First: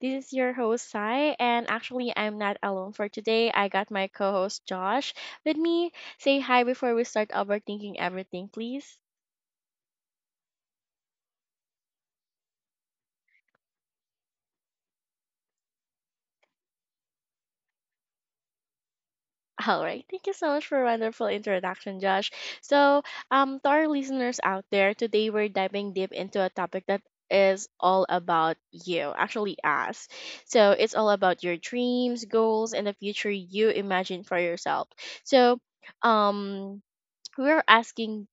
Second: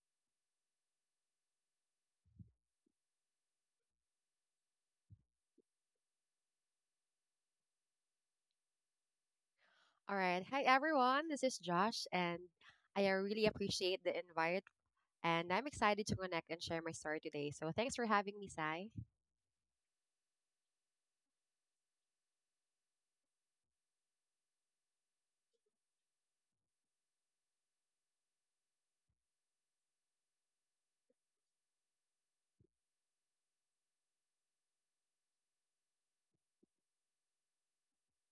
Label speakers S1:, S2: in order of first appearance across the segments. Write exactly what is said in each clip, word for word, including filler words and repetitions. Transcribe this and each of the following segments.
S1: This is your host Sai, and actually, I'm not alone for today. I got my co host Josh with me. Say hi before we start overthinking everything, please.
S2: All right. Hi, everyone. This is Josh, and I uh, really appreciate the invite. And I'm excited to connect and share my story today. So thanks for having me, Sai.
S1: All right, thank you so much for a wonderful introduction, Josh. So, um, to our listeners out there, today we're diving deep into a topic that is all about you, actually, us. So, it's all about your dreams, goals, and the future you imagine for yourself. So, um we were asking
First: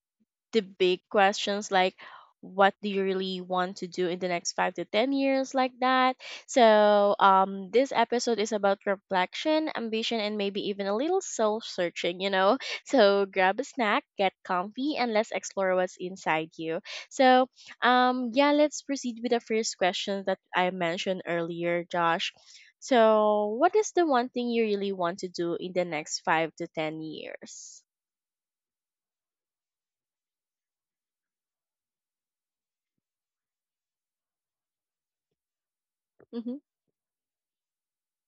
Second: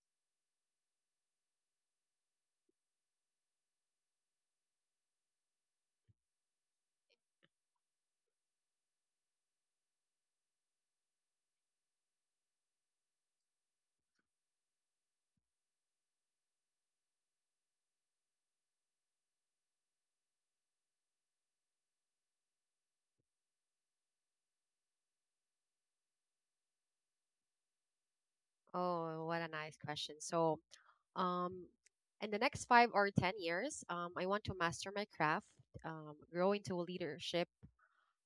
S1: the big questions like, what do you really want to do in the next five to ten years, like that. So, um this episode is about reflection, ambition, and maybe even a little soul searching you know So grab a snack, get comfy, and let's explore what's inside you. So, um yeah, let's proceed with the first question that I mentioned earlier, Josh. So what is the one thing you really want to do in the next five to ten years?
S2: Oh, what a nice question. So, um, in the next five or ten years, um, I want to master my craft, um, grow
S1: Mm-hmm,
S2: into leadership,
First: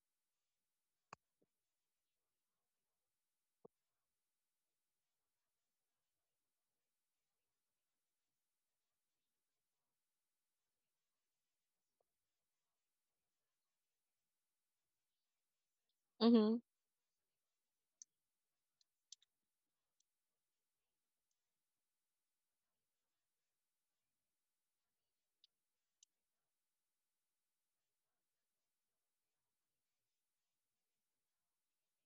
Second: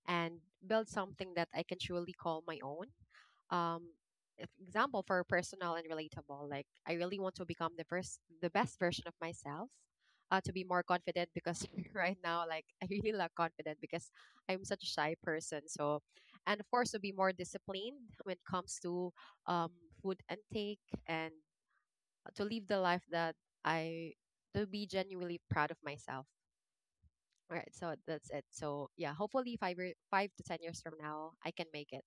S2: and build something that I can truly call my own. um if- Example for personal and relatable, like I really want to become the first the best version of myself, uh, to be more confident, because right now, like, I really lack confident, because I'm such a shy person. So,
S1: mm-hmm.
S2: and of course, to be more disciplined when it comes to um food intake, and to live the life that I to be genuinely proud of myself. All right, so that's it. So yeah, hopefully five year, five to ten years from now, I can make it.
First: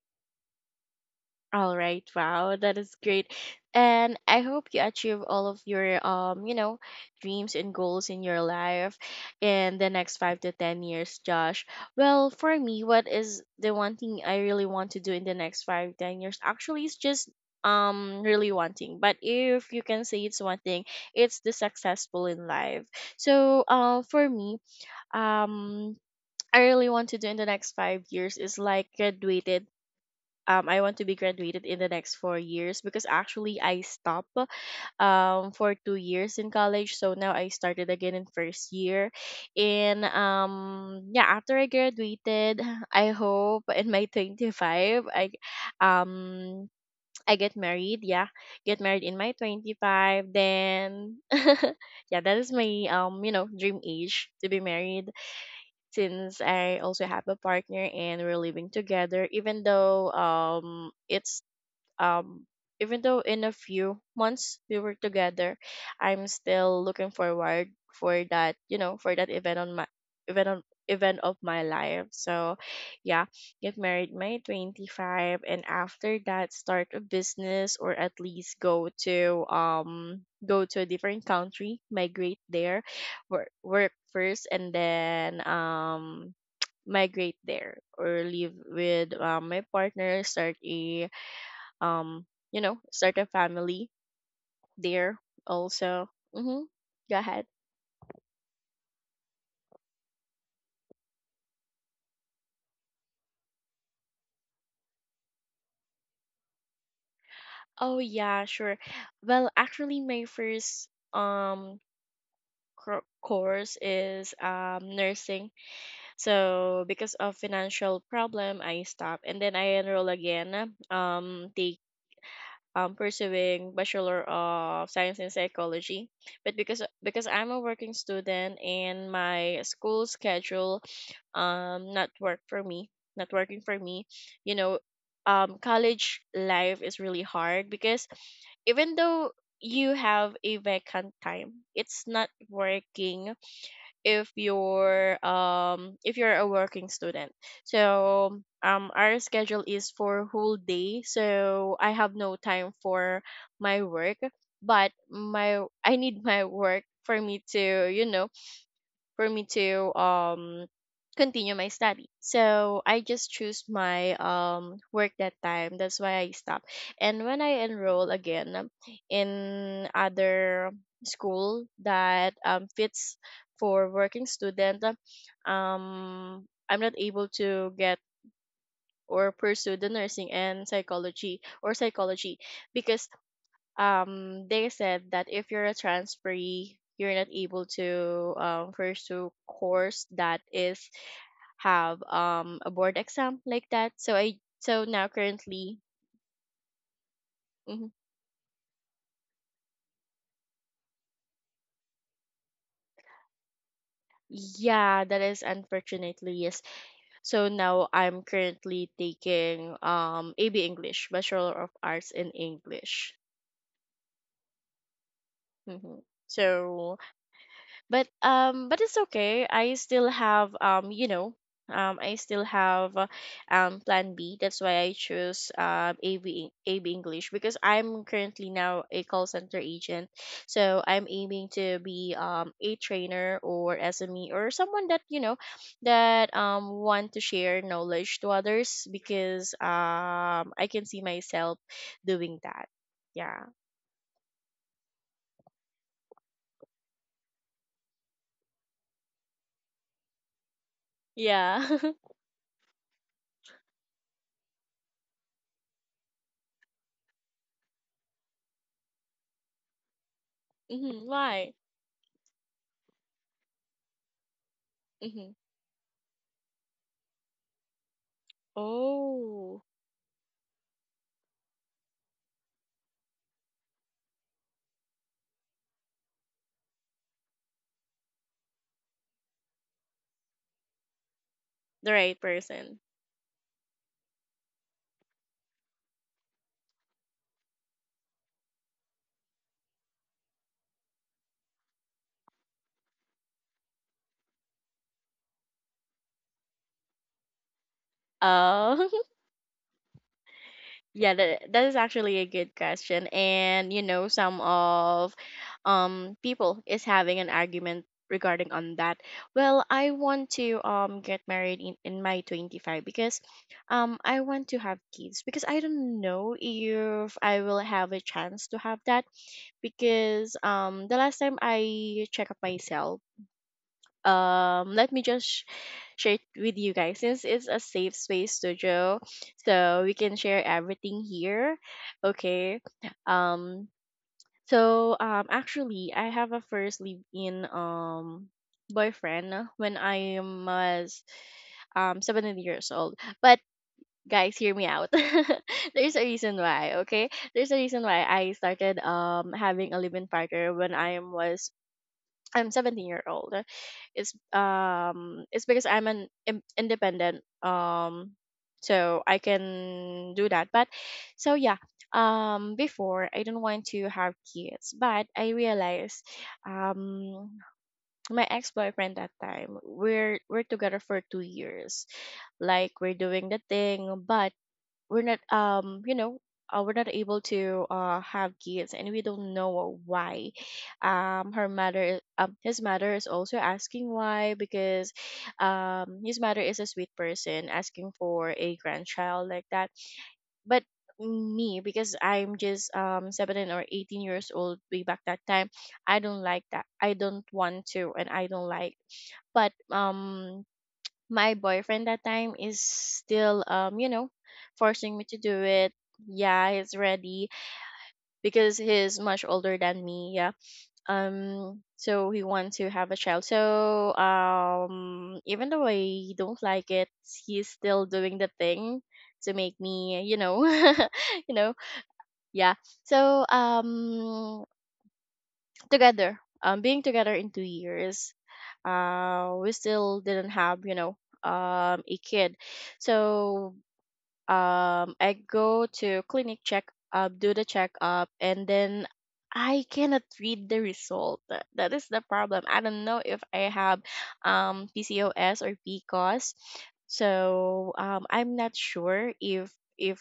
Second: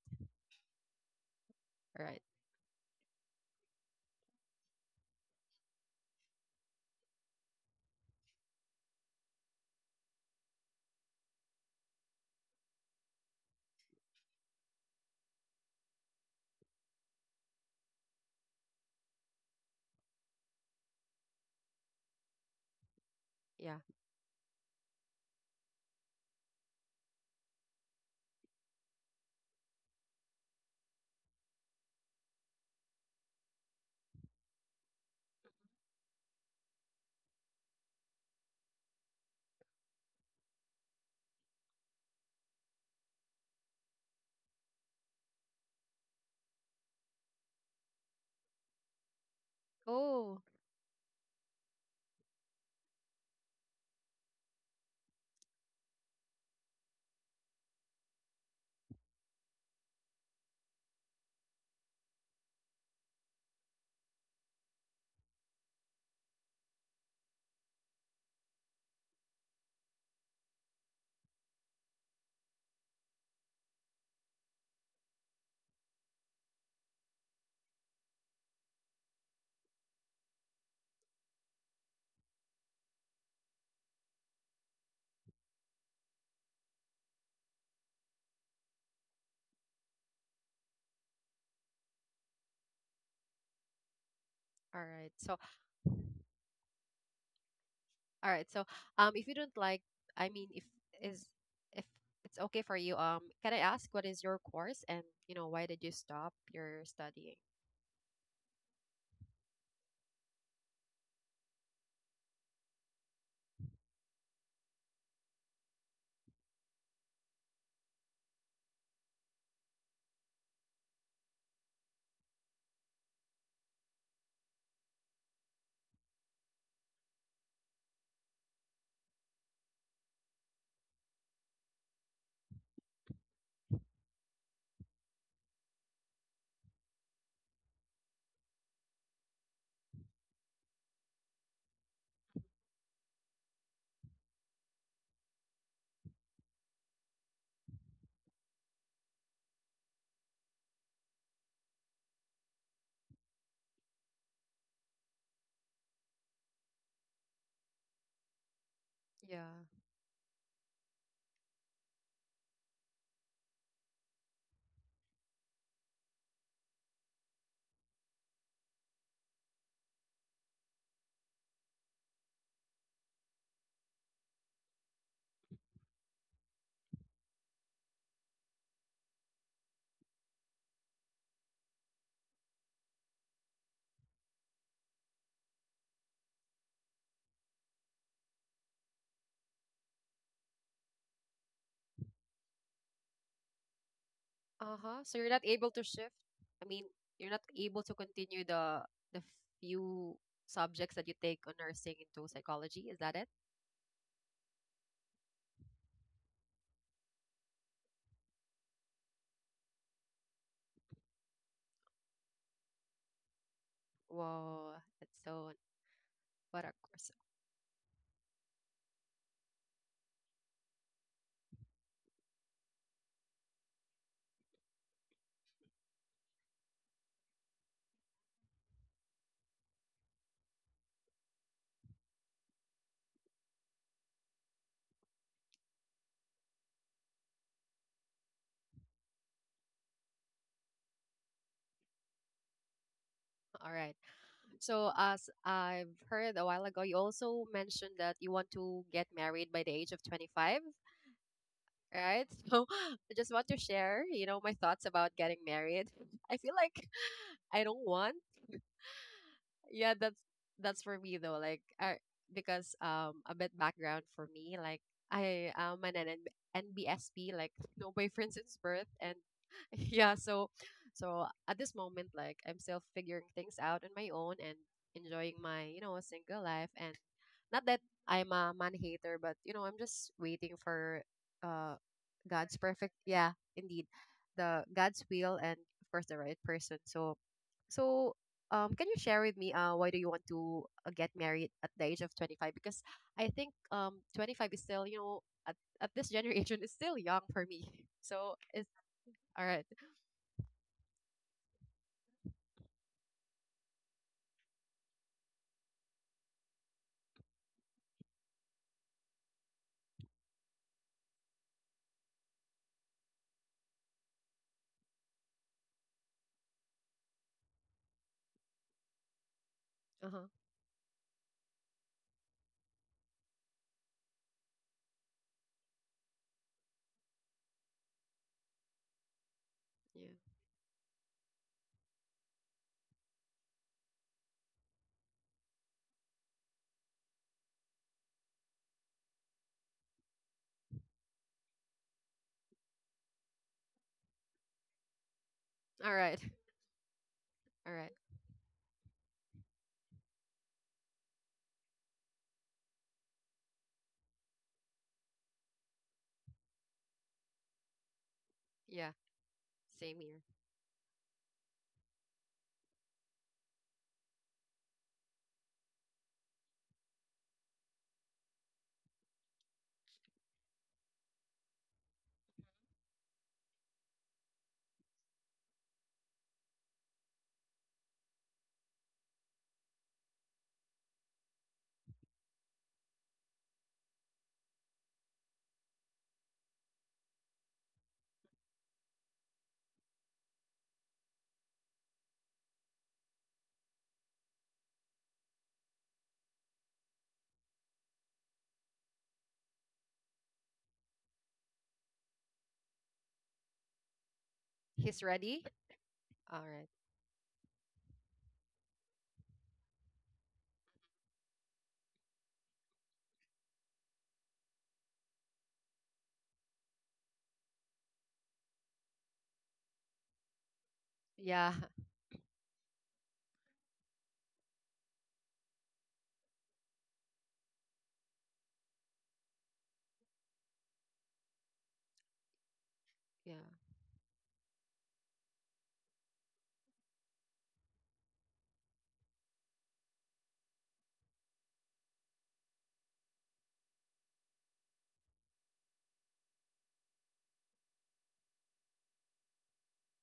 S1: All right.
S2: All right.
S1: Wow, that is great. And I hope you achieve all of your um, you know, dreams and goals in your life in the next five to ten years, Josh. Well, for me, what is the one thing I really want to do in the next five ten years? Actually, it's just um really wanting. But if you can say it's one thing, it's the successful in life. So,
S2: Yeah.
S1: um for me, um I really want to do in the next five years is like graduated. um, I want to be graduated in the next four years because actually I stopped um, for two years in college. So now I started again in first year. And um, yeah, after I graduated, I hope in my twenty-five, I, um, I get married. Yeah, get married in my twenty-five.
S2: Oh.
S1: Then, yeah, that is my, um, you know, dream age to be married, since I also have a partner and we're living together, even though um it's um even though in a few months we were together. I'm still looking forward for that, you know, for that event on my event on event of my life. So yeah, get married May twenty-five, and after that start a business, or at least go to um go to a different country, migrate there, work work first, and then um migrate there, or live with um, my partner, start a um you know start a family
S2: All right.
S1: there
S2: So,
S1: also. Mm-hmm. Go ahead.
S2: all right. So, um, if you don't like, I mean, if is if it's okay for you, um, can I ask what is your course, and you know, why did you stop your studying?
S1: Oh yeah, sure. Well, actually, my first um cour- course is um nursing. So because of financial problem, I stopped, and then I enroll again, um taking um, pursuing Bachelor of Science in Psychology. But because because I'm a working student and my school schedule, um not work for me, not working for me, you know, um college life is really hard because even though you have a vacant time, it's not working if you're um if you're a working student. So, um our schedule is for whole day, so I have no time for my work, but my I need my work for me to, you know, for
S2: Yeah.
S1: me to um continue my study. So I just choose my um work that time. That's why I stopped. And when I enroll again, um, in other school that um fits for working student, um I'm not able to get or pursue the nursing and psychology or psychology because um they said that if you're a transferee you're not able to, um, pursue course that is have um a board exam, like that. So I
S2: Uh
S1: so
S2: huh.
S1: now
S2: So you're not able
S1: currently.
S2: to shift. I mean, you're not able
S1: Mhm.
S2: to continue the the few subjects that you take on nursing into psychology. Is that it?
S1: Yeah, that is, unfortunately, yes. So now I'm currently taking um A B English bachelor of arts in english.
S2: Whoa, that's so,
S1: Hmm.
S2: what a
S1: So,
S2: course.
S1: but um but it's okay, I still have um you know um I still have uh, um plan b, that's why I chose um ab ab english because I'm currently now a call center agent. So I'm aiming to be um a trainer or S M E or someone that, you know that um want to share knowledge to others, because um I can see myself doing that. Yeah.
S2: All right. So as I've heard a while ago, you also mentioned that you want to get married by the age of twenty five,
S1: Yeah.
S2: right? So I just want to share, you know, my thoughts about getting married. I feel like I don't want, yeah, that's that's for
S1: Hmm,
S2: me, though.
S1: why?
S2: Like I, because um, a bit background for me, like,
S1: Hmm.
S2: I am an N N nbsp, like no boyfriend since birth. And
S1: Oh.
S2: yeah, so so at this moment, like, I'm still figuring things out on my own, and enjoying my, you know, single life. And not that I'm a man hater, but you know, I'm just waiting for, uh,
S1: The right
S2: god's
S1: person.
S2: perfect, yeah, indeed, the god's will, and of course, the right person. So so um, can you share with me, uh, why do you want to, uh, get married at the age of twenty five? Because I think, um, twenty five is still, you know, at, at this generation is still young for me. So it's
S1: Oh,
S2: all right.
S1: yeah, that, that is actually a good question. And you know, some of um people is having an argument regarding on that. Well, I want to um get married in, in my twenty-five, because um I want to have kids, because I don't know if I will have a chance to have that,
S2: Uh-huh.
S1: because um the last time I check up myself. Um let me just sh- share it with you guys since it's a safe space studio, so we
S2: Yeah.
S1: can share everything here, okay. um so, um actually, I have a first live in um boyfriend when I was um seventeen years old, but guys, hear me out.
S2: All
S1: There's a
S2: right.
S1: reason why, okay. There's a
S2: All
S1: reason
S2: right.
S1: why I started um having a live-in partner when i was I'm seventeen year old. It's um it's because I'm an im- independent um
S2: Yeah.
S1: so I
S2: Same
S1: can
S2: here.
S1: do that. But so yeah, um before I didn't want to have kids, but I realized um my ex-boyfriend that time, we're we're together for two years. Like we're doing the thing, but we're not, um you know uh, we're not able to uh have kids, and we don't know why. um her mother um his mother is also asking why, because um his mother is a sweet person asking for a grandchild, like that. But me, because I'm just um seventeen or eighteen years old way back that time, I don't like that, I don't want to, and I don't like. But um my boyfriend that time is still um you know forcing
S2: He's
S1: me to do
S2: ready?
S1: it.
S2: All
S1: Yeah,
S2: right.
S1: he's ready because he's much older than me, yeah. um so he wants to have a child, so um even though I don't like it, he's still doing the thing to make me you know you
S2: Yeah.
S1: know yeah. So, um together um being together in two years, uh we still didn't have, you know, um a kid.
S2: Yeah.
S1: So um I go to clinic check up, do the checkup, and then I cannot read the result. That that is the problem. I don't know if I have um P C O S or P C O S. So um I'm not sure if if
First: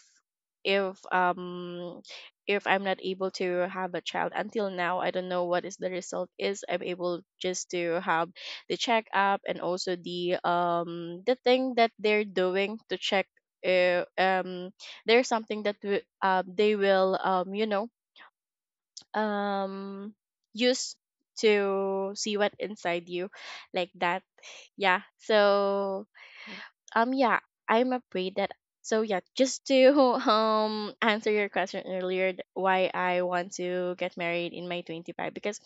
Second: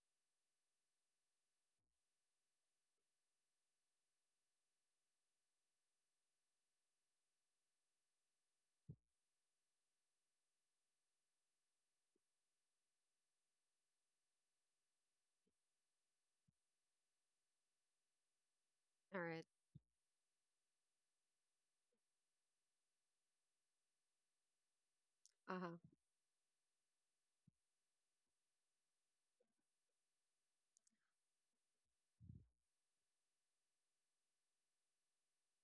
S1: if um if I'm not able to have a child until now, I don't know what is the result is. I'm able just to have the checkup, and also the um the thing that they're doing to check. uh, um there's something that w- uh, they will um you know
S2: All right.
S1: um use to see what inside you, like that, yeah.
S2: Uh-huh.
S1: So um yeah, I'm afraid that. So yeah, just to um answer your question earlier, th- why I want to get married in my twenty-five, because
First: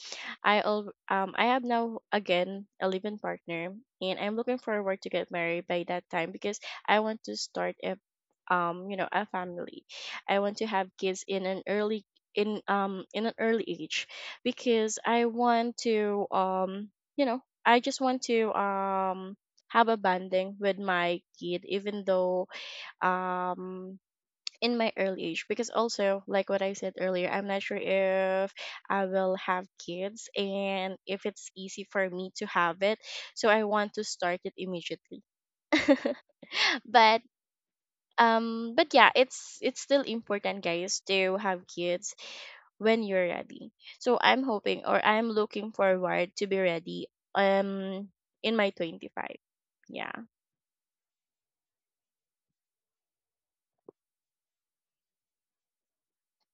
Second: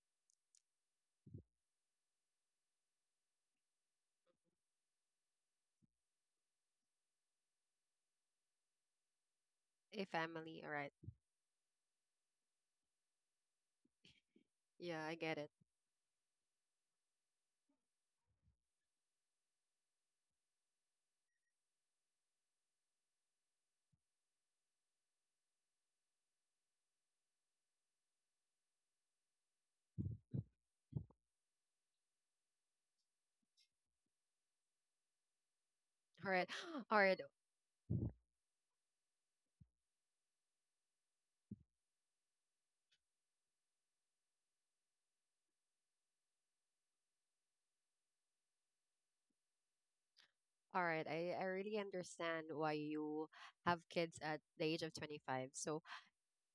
S1: i al- um i have now again a living partner, and I'm looking forward to get married by that time because I want to start a, um you know a family.
S2: A
S1: I want
S2: family.
S1: to
S2: All
S1: have
S2: right.
S1: kids in an early, in um in an early age, because
S2: Yeah, I
S1: I
S2: get it.
S1: want to, um you know, I just want to um have a bonding with my kid, even though um in my early age, because also like what I said earlier, I'm not sure if I will have kids, and if it's easy for me to have it. So I want to start it immediately.
S2: All right. All right.
S1: but um but yeah, it's it's still important, guys, to have kids when you're ready. So I'm hoping, or I'm looking forward to be ready, um in my twenty-five. Yeah.
S2: All right. I, I really understand why you have kids at the age of twenty five. So,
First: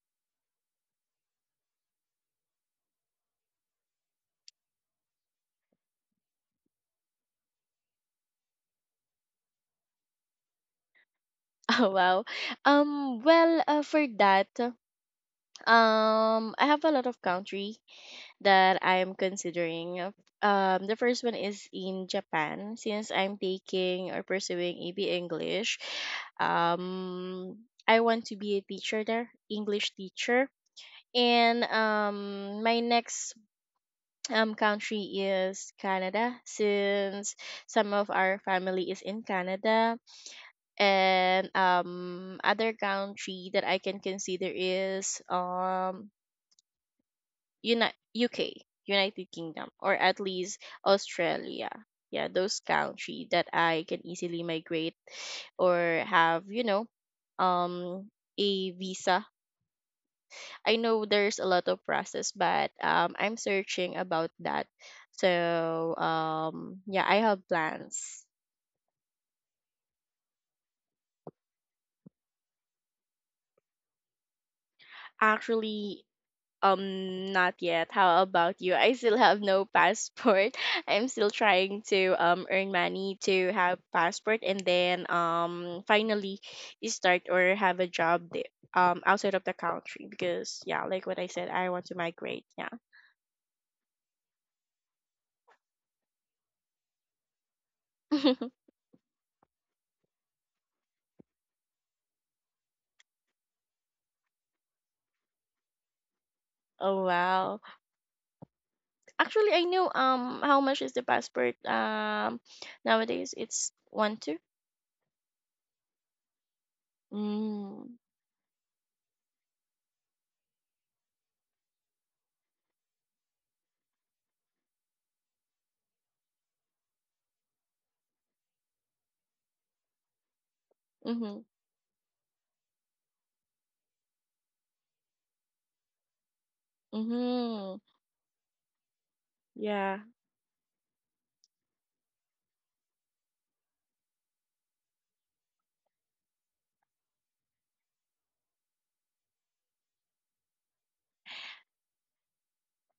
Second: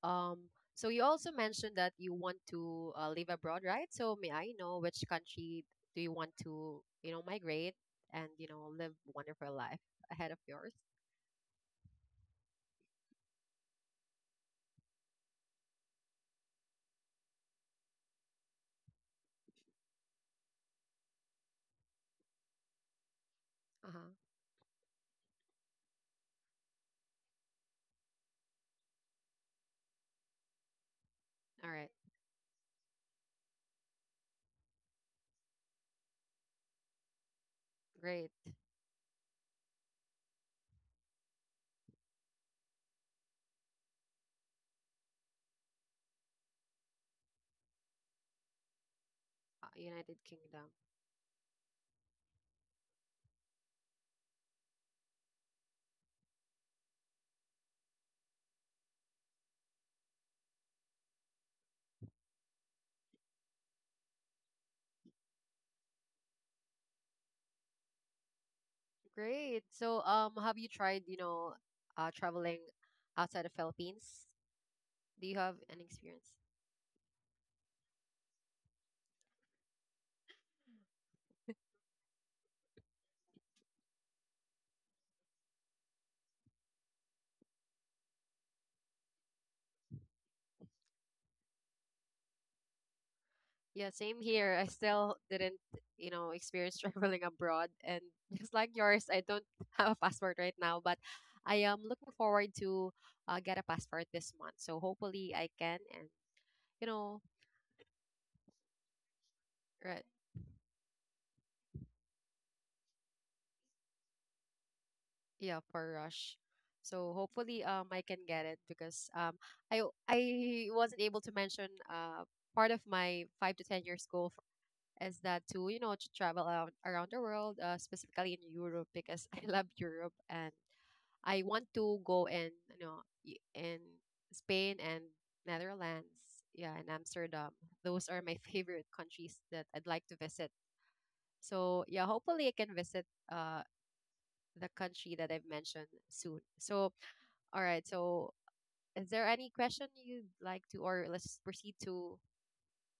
S2: um, so you also mentioned that you want to, uh, live abroad, right? So may I know which country do you want to, you know, migrate and, you know, live wonderful life ahead of yours?
S1: Oh wow. Um well, uh, for that, um I have a lot of country that I am considering. Um the first one is in Japan since I'm
S2: Uh-huh.
S1: taking or pursuing E B English. Um I want to be a teacher there, English teacher. And
S2: All right.
S1: um my next um country is Canada since some of
S2: Great.
S1: our family is in Canada, and um other country that I can consider is um Uni- U K, United
S2: Uh,
S1: Kingdom, or
S2: United
S1: at least
S2: Kingdom.
S1: Australia. Yeah, those country that I can easily migrate or have, you know, um a visa. I know there's a lot of process, but um I'm searching about that. So um yeah, I have plans.
S2: Great. So, um have you tried, you know, uh, traveling outside of Philippines? Do you have an
S1: Actually,
S2: experience?
S1: Um, not yet. How about you? I still have no passport. I'm still trying to um earn money to have passport, and then um finally start or have a job the- um outside of the country, because yeah, like what I said, I want to migrate. Yeah.
S2: Yeah, same here. I still didn't, you know, experience traveling abroad. And just like yours, I don't have a passport right now, but I am looking forward to, uh, get a passport this month. So hopefully I can. And you
S1: Oh
S2: know,
S1: wow. Actually, I know
S2: right,
S1: um how much is the passport um nowadays? It's one two.
S2: yeah, for rush. So hopefully, um
S1: Mm.
S2: I can get it, because um I I wasn't able to mention, uh part of my five to ten years goal for, is that to, you know, to travel around, around the world, uh, specifically in Europe, because I love Europe. And I
S1: Mhm.
S2: want to go, and you know, y- in Spain and Netherlands, yeah, and Amsterdam.
S1: Mhm.
S2: Those are my favorite countries that I'd
S1: Yeah.
S2: like to visit. So yeah, hopefully I can visit, uh, the country that I've mentioned soon. So all right, so is there any question you'd like to, or let's proceed to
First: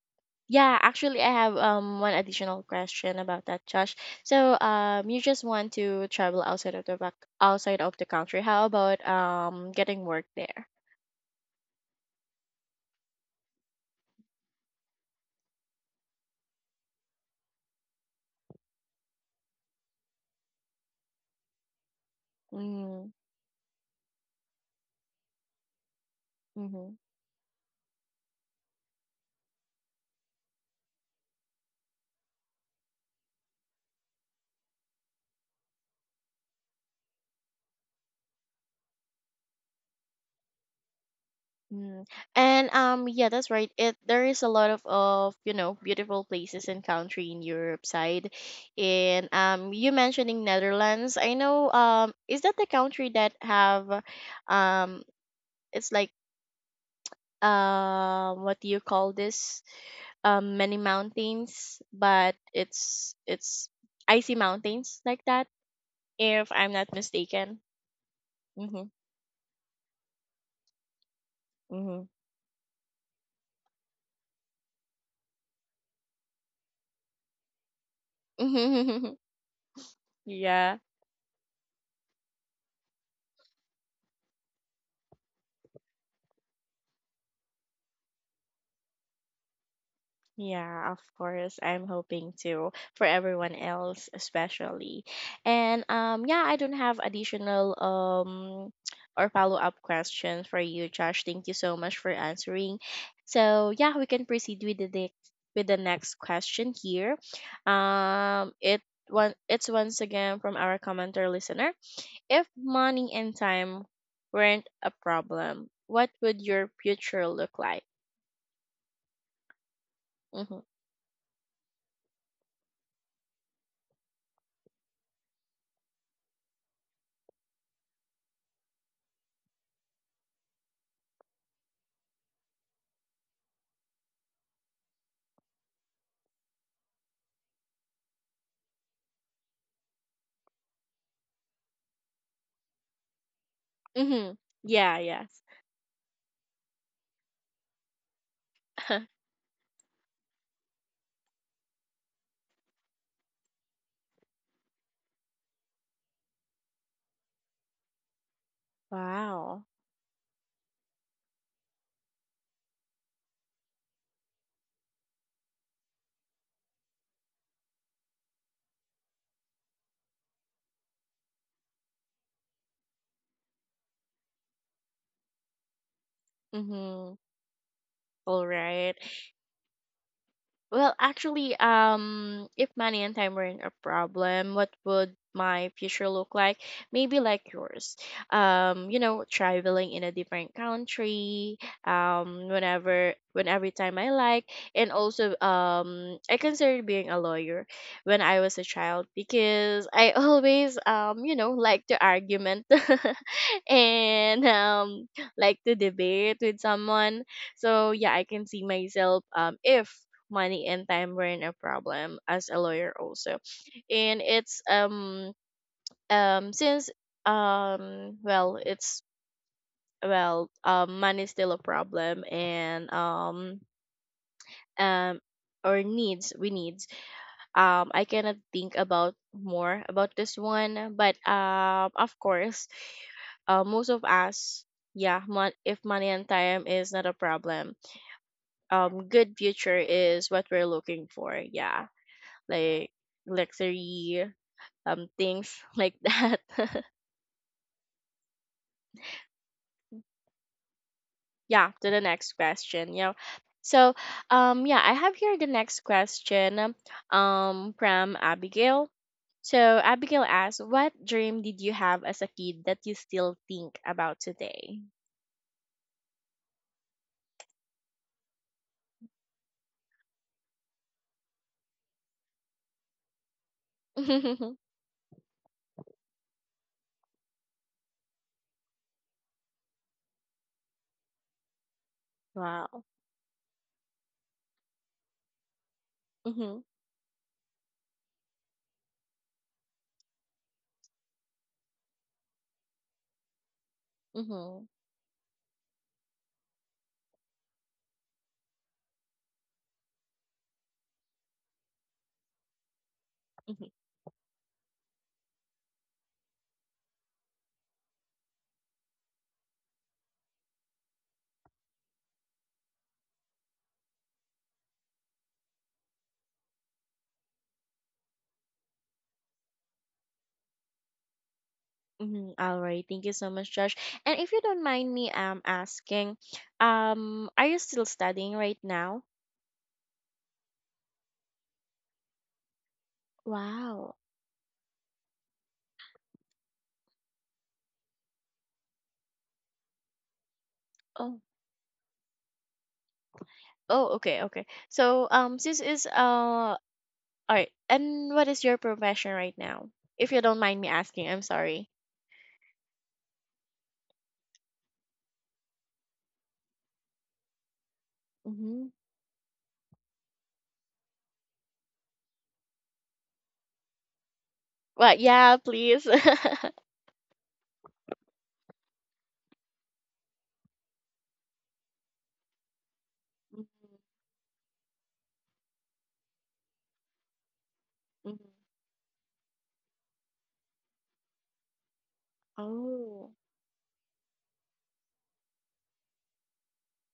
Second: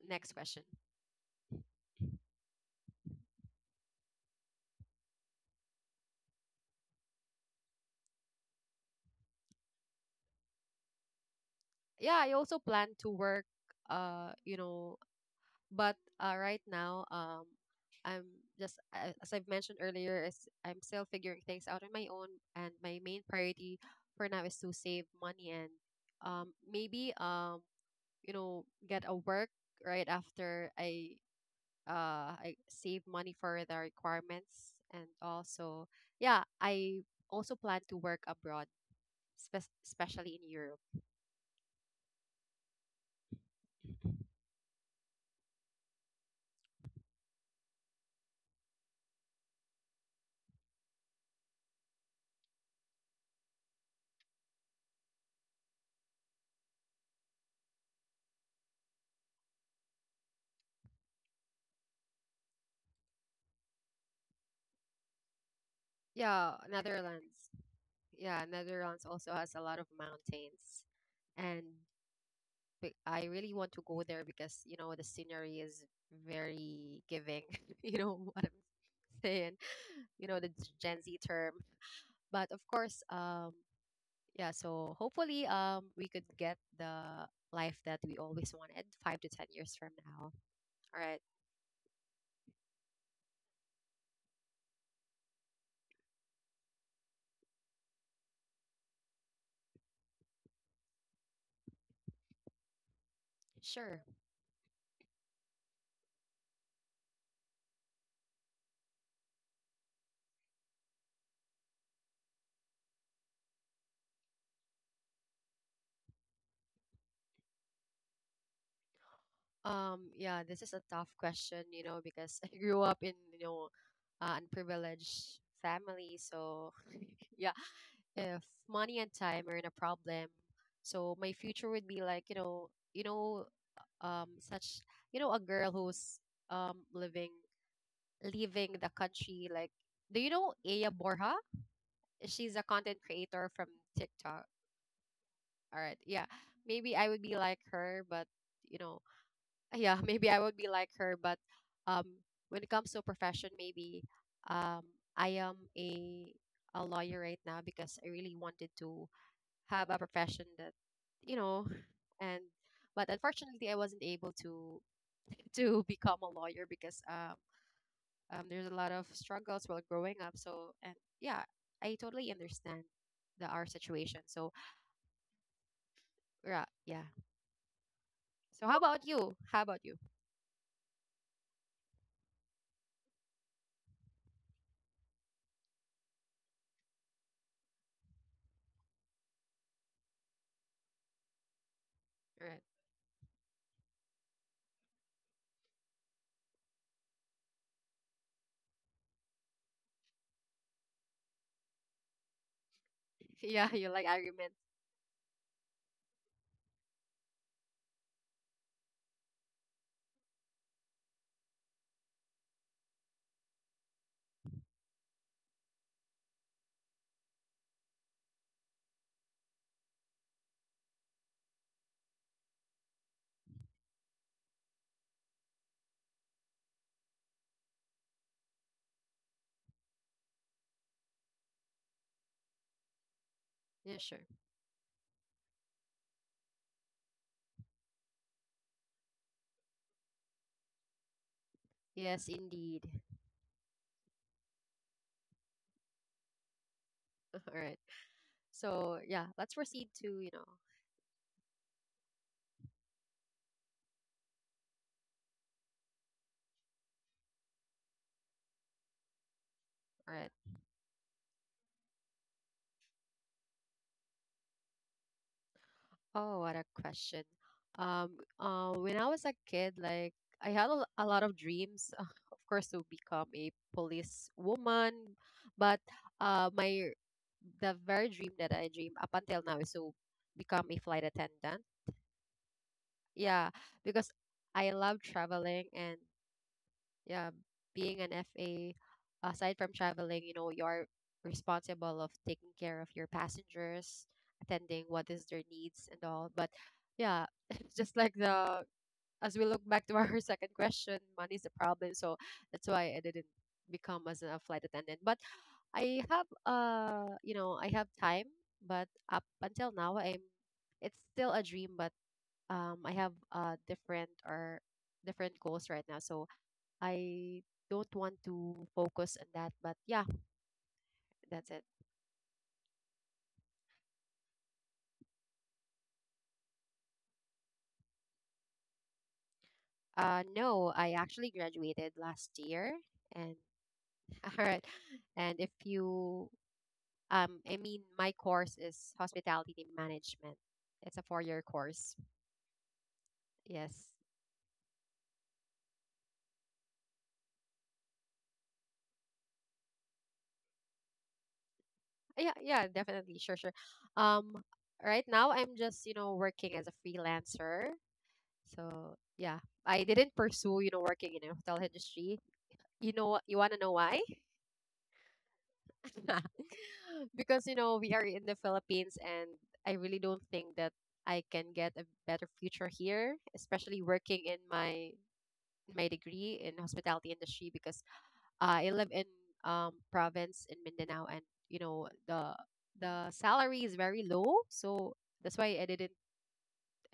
S2: next question?
S1: Yeah, actually, I have um one additional question about that, Josh. So, um, you just want to travel outside of the back outside of the country. How about um getting work there?
S2: Yeah, I also plan to work, uh, you know. But uh, right now, um, I'm just, a- as I've mentioned earlier, is I'm still figuring things out on my own, and my
S1: Mm,
S2: main priority for now is to save money, and um,
S1: mm-hmm,
S2: maybe, um, you know, get a work right after I, uh I save money for the requirements. And also, yeah, I also plan to work abroad, spe- especially in Europe.
S1: mm. And um, yeah, that's right. It There is a lot of of you know beautiful places and country in Europe side, and um, you mentioning Netherlands. I know, um, is that the country that have, um, it's like, um what do you call this, um many mountains, but it's it's icy mountains like that, if
S2: Yeah,
S1: I'm not
S2: Netherlands.
S1: mistaken.
S2: Yeah,
S1: Mm-hmm,
S2: Netherlands also has a lot of mountains. And but I really want to go there, because you know, the scenery is very giving. You know what I'm
S1: mm-hmm.
S2: saying? You know the
S1: Yeah.
S2: Gen Z term. But of course, um, yeah. So hopefully, um, we could get the life that we always wanted five to ten years from now.
S1: Yeah, of
S2: All right,
S1: course. I'm hoping to for everyone else especially. And um yeah, I don't have additional um or follow-up questions for you, Josh. Thank you so much for answering. So, yeah,
S2: sure.
S1: we can proceed with the next with the next question here. Um it one it's once again from our commenter listener. If money and time weren't a problem, what would your future look like?
S2: Um, yeah, this
S1: Mhm.
S2: is a tough question, you know, because I grew up in, you know, uh, unprivileged family. So, yeah, if money and time are in a problem, so my future would be like, you know, you know, um, such, you know, a girl who's um, living leaving the country. Like, do you know Aya Borja? She's a content creator from
S1: Mhm.
S2: TikTok.
S1: Yeah, yes.
S2: All right, yeah, maybe I would be like her, but you know, yeah, maybe I would be like her, but um, when it comes to profession, maybe um, I am a a lawyer right now, because I really wanted to
S1: Wow.
S2: have a profession that, you know. And but unfortunately, I wasn't able to to become a lawyer, because um, um, there's a lot of struggles while growing up. So, and yeah, I totally understand the our situation. So yeah, yeah.
S1: Mm-hmm. All
S2: So how
S1: right.
S2: about you? How about you?
S1: Well, actually, um, if money and time weren't a problem, what would my future look like? Maybe like yours. Um, you know, traveling in a different country,
S2: All
S1: um,
S2: right.
S1: whenever, when every time I like, and also, um, I considered being a lawyer when I was a child because I always, um, you know, like to argument
S2: Yeah, you like
S1: and
S2: argument.
S1: um, like to debate with someone. So yeah, I can see myself um if money and time weren't a problem as a lawyer also, and it's um um since um well it's well um money's still a problem and um um or needs we needs um I cannot think about more about this one, but um of course, uh, most
S2: Yeah,
S1: of
S2: sure.
S1: us, yeah, mon- if money and time is not a problem, um good future is what we're looking for, yeah,
S2: Yes, indeed.
S1: like luxury um things like that.
S2: All right. So yeah, let's proceed to, you know,
S1: Yeah, to the next question. Yeah. So, um yeah, I have here the next question um from Abigail. So,
S2: all
S1: Abigail
S2: right.
S1: asks, "What dream did you have as a kid that you still think about today?"
S2: Oh, what a question. Um, uh, when I was a kid, like, I had a, l- a lot of dreams, of course, to become a police woman, but uh, my the very dream that I dream up until now is to become a flight attendant.
S1: Wow.
S2: Yeah, because I love traveling. And
S1: Mhm.
S2: yeah, being an F A, aside from traveling, you know, you are responsible of taking care of your passengers,
S1: Mhm.
S2: attending what is their needs and all. But yeah, it's just like the, as we look back to our second question, money's the problem. So that's why I didn't
S1: Mhm.
S2: become as a flight attendant. But I have, uh, you know, I have time, but up until now, I'm it's still a dream. But um, I have, uh different or different goals right now. So I don't want to focus on that, but yeah, that's it.
S1: Mhm. All right. Thank you so much, Josh. And if you don't mind me um asking, um are you still studying right now?
S2: Uh, no, I actually graduated last year. And
S1: Wow.
S2: all right. And if you, um, I mean, my course is hospitality management. It's a
S1: Oh.
S2: four-year course. Yes.
S1: Oh, okay, okay. So, um, this is uh, all right. And what is your profession right now? If you don't mind me asking, I'm sorry.
S2: Yeah, yeah, definitely. Sure, sure. Um, right now, I'm just, you know, working as a freelancer.
S1: Mm-hmm.
S2: So yeah, I didn't pursue, you know, working in the hotel industry. You know, what- you want to know why?
S1: Well, yeah, please.
S2: Because you know, we are in the Philippines, and I really don't think that I can get a better future here,
S1: Mhm,
S2: especially working in my, my degree in hospitality industry, because
S1: mhm.
S2: uh, I live in, um, province in Mindanao. And you know, the the
S1: Oh,
S2: salary is very low. So that's why I didn't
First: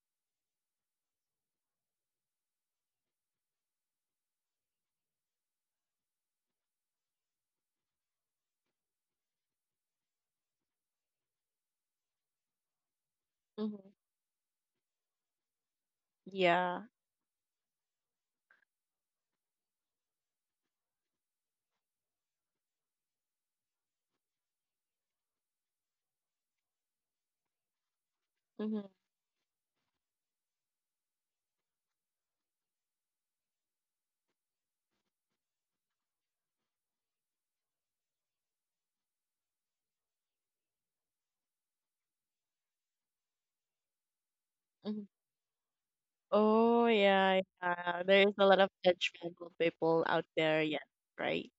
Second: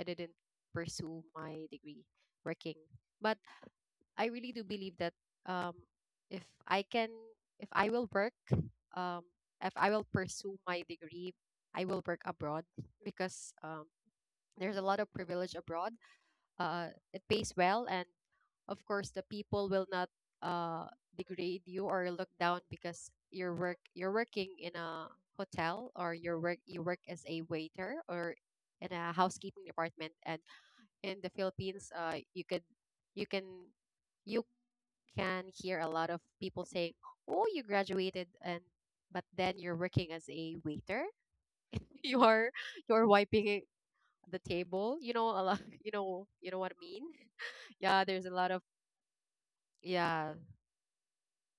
S2: I didn't pursue my degree working. But I really do believe that um, if I can, if I will work, um, if I will pursue my degree, I will work abroad, because um,
S1: hmm,
S2: there's a lot of privilege abroad.
S1: yeah.
S2: Uh, it pays well. And of course, the people will not, uh, degrade you or look down because you're work you're working in a hotel, or you work you work as a waiter, or
S1: Hmm.
S2: in a housekeeping department. And in the Philippines, uh, you could you can you can hear a lot of people saying, "Oh, you graduated, and but then you're working as a waiter. You're you're wiping it- the table.
S1: Hmm.
S2: You know a lot. You know, you know what I
S1: Oh,
S2: mean."
S1: yeah,
S2: Yeah,
S1: yeah.
S2: there's
S1: There is
S2: a
S1: a
S2: lot
S1: lot
S2: of,
S1: of judgmental people out
S2: yeah.
S1: there, yeah, right.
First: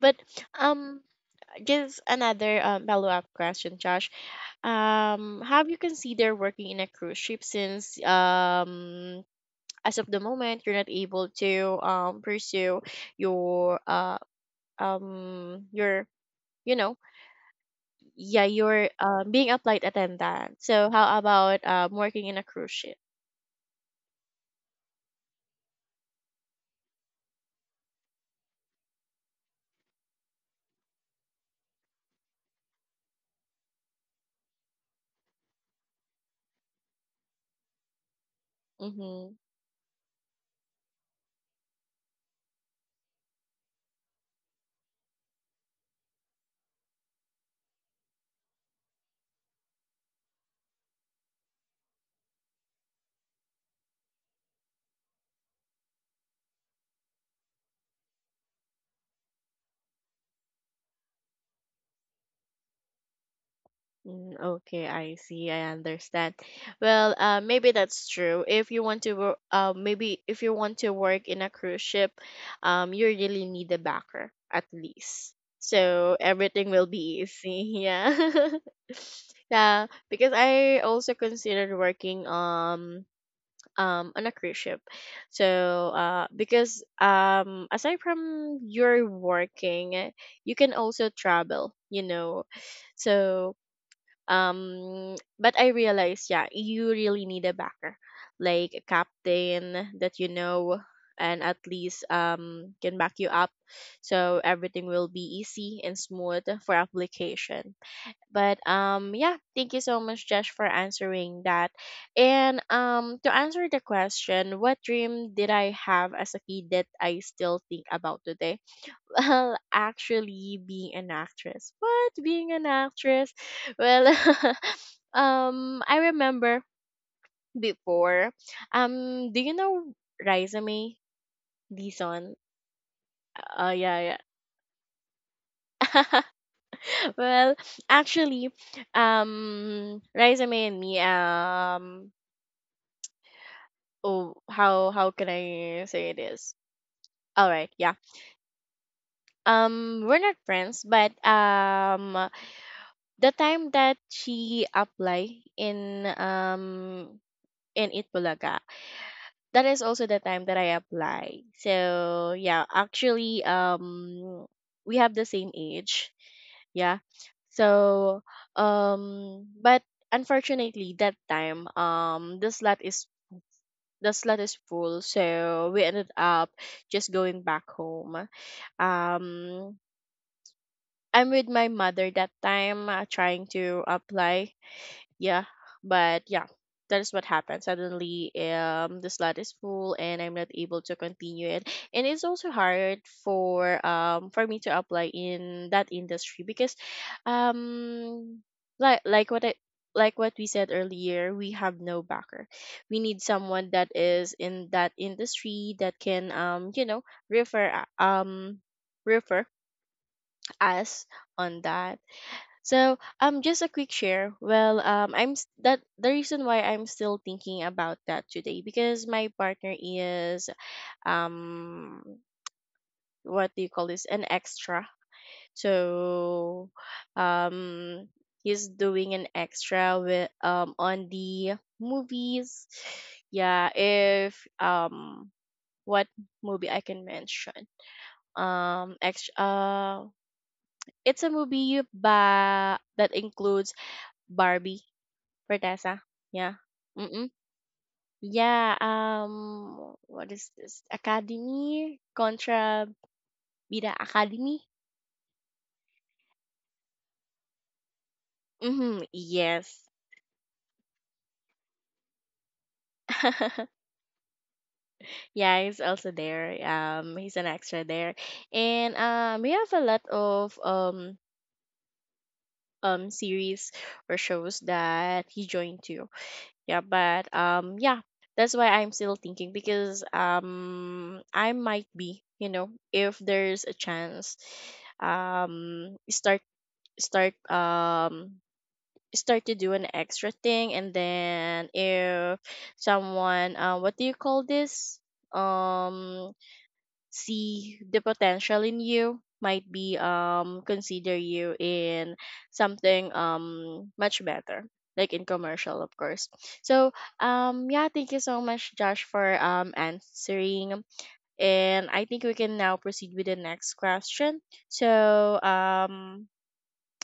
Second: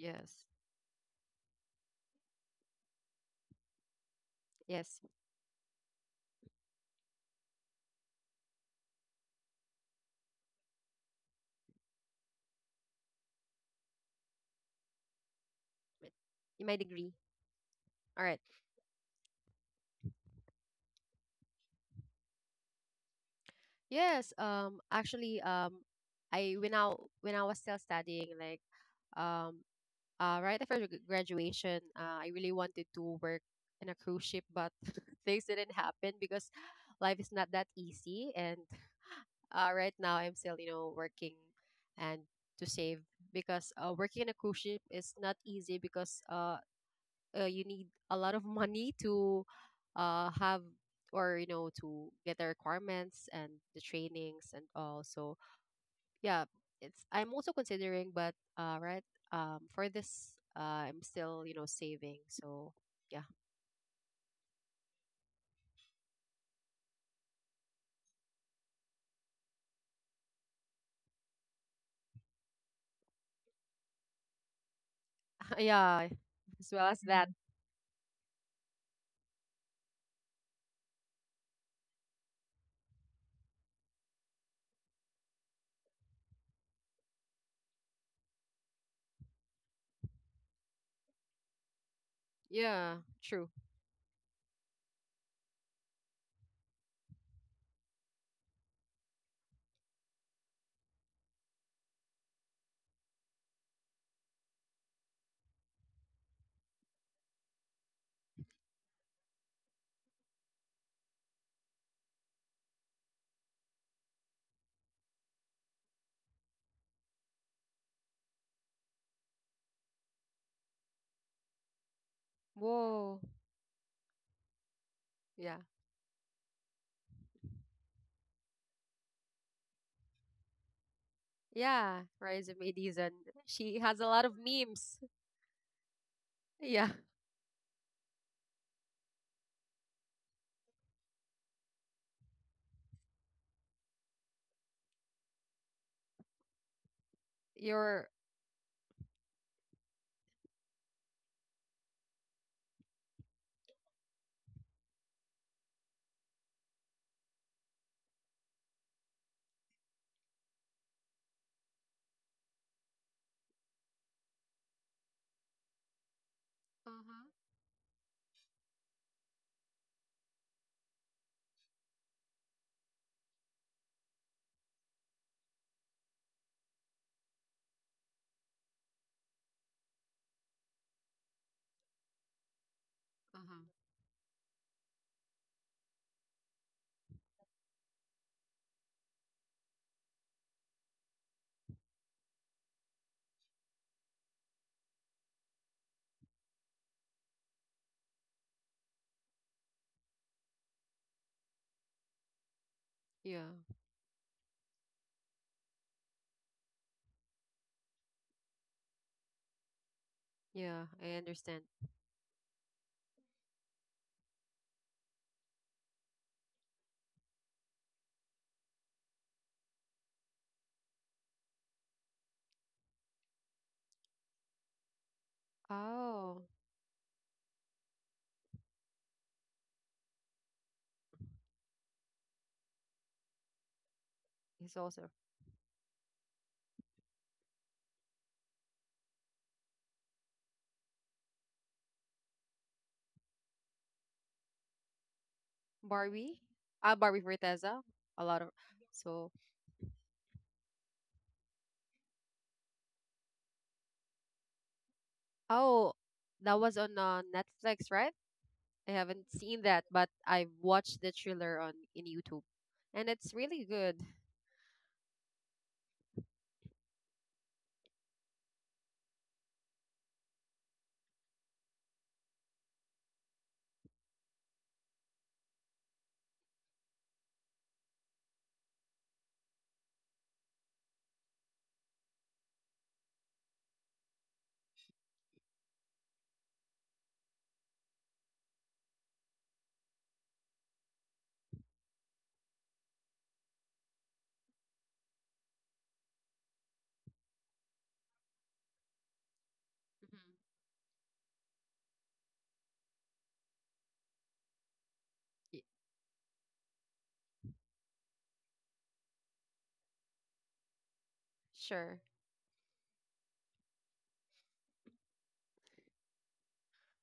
S1: But um, just another um, follow-up question, Josh.
S2: yes.
S1: Um, have you considered working in a cruise ship since um as of the moment you're not able to um pursue your uh um your,
S2: m- In my
S1: you know,
S2: degree. All right.
S1: yeah, your are um being a flight attendant, so how about um working in a cruise ship?
S2: Yes. Um, actually, um, I when I when I was still studying, like, um, uh, right after gr- graduation, uh, I really wanted to work in a cruise ship, but things didn't happen, because life is not that easy. And
S1: Mm-hmm.
S2: uh, right now, I'm still, you know, working, and to save, because uh, working in a cruise ship is not easy, because uh, uh, you need a lot of money to, uh, have, or you know, to get the requirements and the trainings and all. So yeah, it's, I'm also considering, but uh, right, um, for this, uh, I'm still, you know, saving. So yeah,
S1: Mm, okay, I see. I understand. Well, uh, maybe that's true. If you want to, wo- uh, maybe if you want to work in a cruise ship, um, you really need a backer at least.
S2: yeah,
S1: So everything
S2: as
S1: will
S2: well as
S1: be
S2: that. Mm.
S1: easy. Yeah. Yeah, because I also considered working um um on a cruise ship. So uh because um aside from your working, you can also travel, you know.
S2: Yeah, true.
S1: So um but I realized, yeah, you really need a backer, like a captain that you know, and at least um can back you up, so everything will be easy and smooth for application. But um yeah, thank you so much, Josh, for answering that. And um to answer the question, what dream did I have as a kid that I still think about today, well, actually, being an actress. What? Being an
S2: Whoa,
S1: actress? Well,
S2: yeah,
S1: um, I remember before. Um, do you know Raisa May
S2: yeah.
S1: Dizon?
S2: Riza Madiz and
S1: Uh,
S2: she has a
S1: yeah,
S2: lot of memes.
S1: yeah.
S2: Yeah,
S1: Well, actually, um, Raisa May and me. Um, oh, how how can I say this? All right, yeah.
S2: your.
S1: Um, we're not friends, but um, the time that she apply in um in Itbulaga, that is also the time that I apply. So yeah, actually um we have the same age.
S2: Uh
S1: Yeah.
S2: huh.
S1: So um but unfortunately that time um the slot is the slot is full, so we ended up just going back home. Um I'm with my mother that time, uh,
S2: Uh
S1: trying
S2: huh.
S1: to apply, yeah. But yeah, that is what happened. Suddenly um the slot is full and I'm not able to continue it. And it's also hard for um for me to apply in that industry because um like like what I, like what we said earlier, we have no backer. We need
S2: Yeah,
S1: someone that is in that industry that can, um you know, refer, uh, um refer
S2: yeah,
S1: us
S2: I
S1: on
S2: understand.
S1: that. So, um, just a quick share. Well, um, I'm s- that the reason why I'm still thinking about that today because my partner is um, what do you call this? An extra.
S2: Oh,
S1: So, um, he's doing an extra with um on the movies. Yeah, if
S2: it's also
S1: um, what movie I can mention? Um, extra. Uh, it's a movie by that includes Barbie Verdesa,
S2: Barbie.
S1: yeah.
S2: Ah, Barbie
S1: Mm-mm.
S2: Forteza. A lot of
S1: Yeah,
S2: so.
S1: um, what is this? Academy contra Vida Academy?
S2: Oh, that was on uh, Netflix, right? I
S1: Mm-hmm.
S2: haven't seen that,
S1: Yes.
S2: but I've watched the thriller on in YouTube, and it's really good.
S1: Yeah, he's also there. Um, he's an extra there. And um, we have a lot of um um series or shows that he joined to. Yeah, but um yeah, that's why I'm still thinking because um I might be, you know, if there's a chance, um start start um start to do an extra thing, and then if someone, uh what do you call this, Um see the potential in you, might be,
S2: Mhm.
S1: um consider you in something um much better, like in
S2: Y-
S1: commercial, of course. So um yeah, thank you so much, Josh, for um answering, and
S2: Sure,
S1: I think we can now proceed with the next question. So um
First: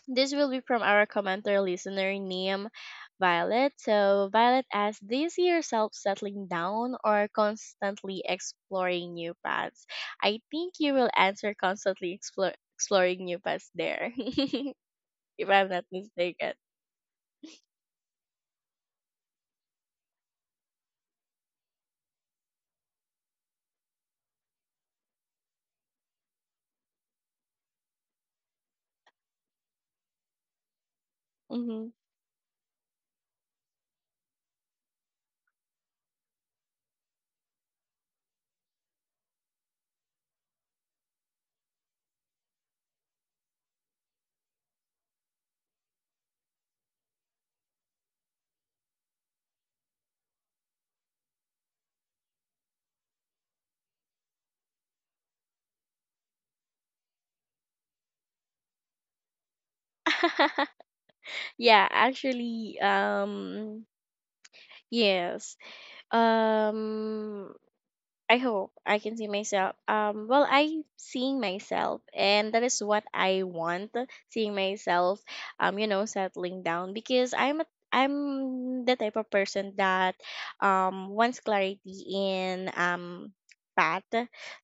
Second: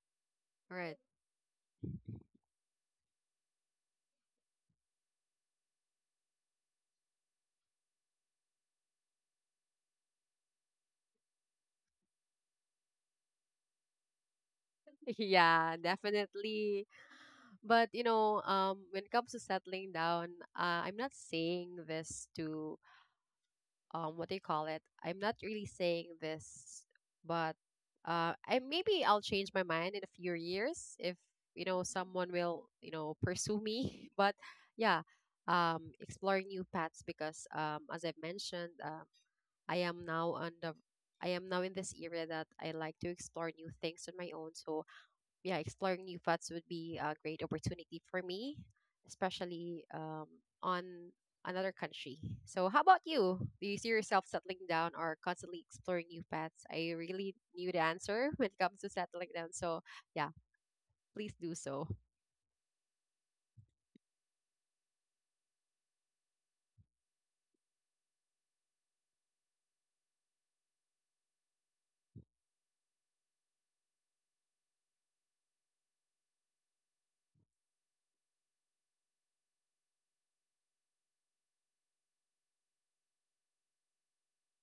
S1: this will be from
S2: right.
S1: our commenter listener, Niam Violet. So, Violet asks, do you see yourself settling down or constantly exploring new paths? I think you will answer constantly explore, exploring new paths there, if I'm
S2: Yeah,
S1: not mistaken.
S2: definitely. But you know, um, when it comes to settling down, uh, I'm not saying this to um what do you call it? I'm not really saying this, but uh, I maybe I'll change my mind in a few years if you know
S1: Hmm.
S2: someone will you know pursue me. But yeah, um, exploring new paths because um, as I've mentioned, um, I am now on the I am now in this era that I like to explore new things on my own. So yeah, exploring new paths would be a great opportunity for me, especially um, on another country. So, how about you? Do you see yourself settling down or constantly exploring new paths? I really knew the answer when it comes to settling down. So, yeah, please do
S1: Yeah,
S2: so.
S1: actually, um, yes. Um, I hope I can see myself. Um, well, I seeing myself, and that is what I want. Seeing myself, um, you know, settling down because I'm a, I'm the type of person that, um, wants clarity in um path.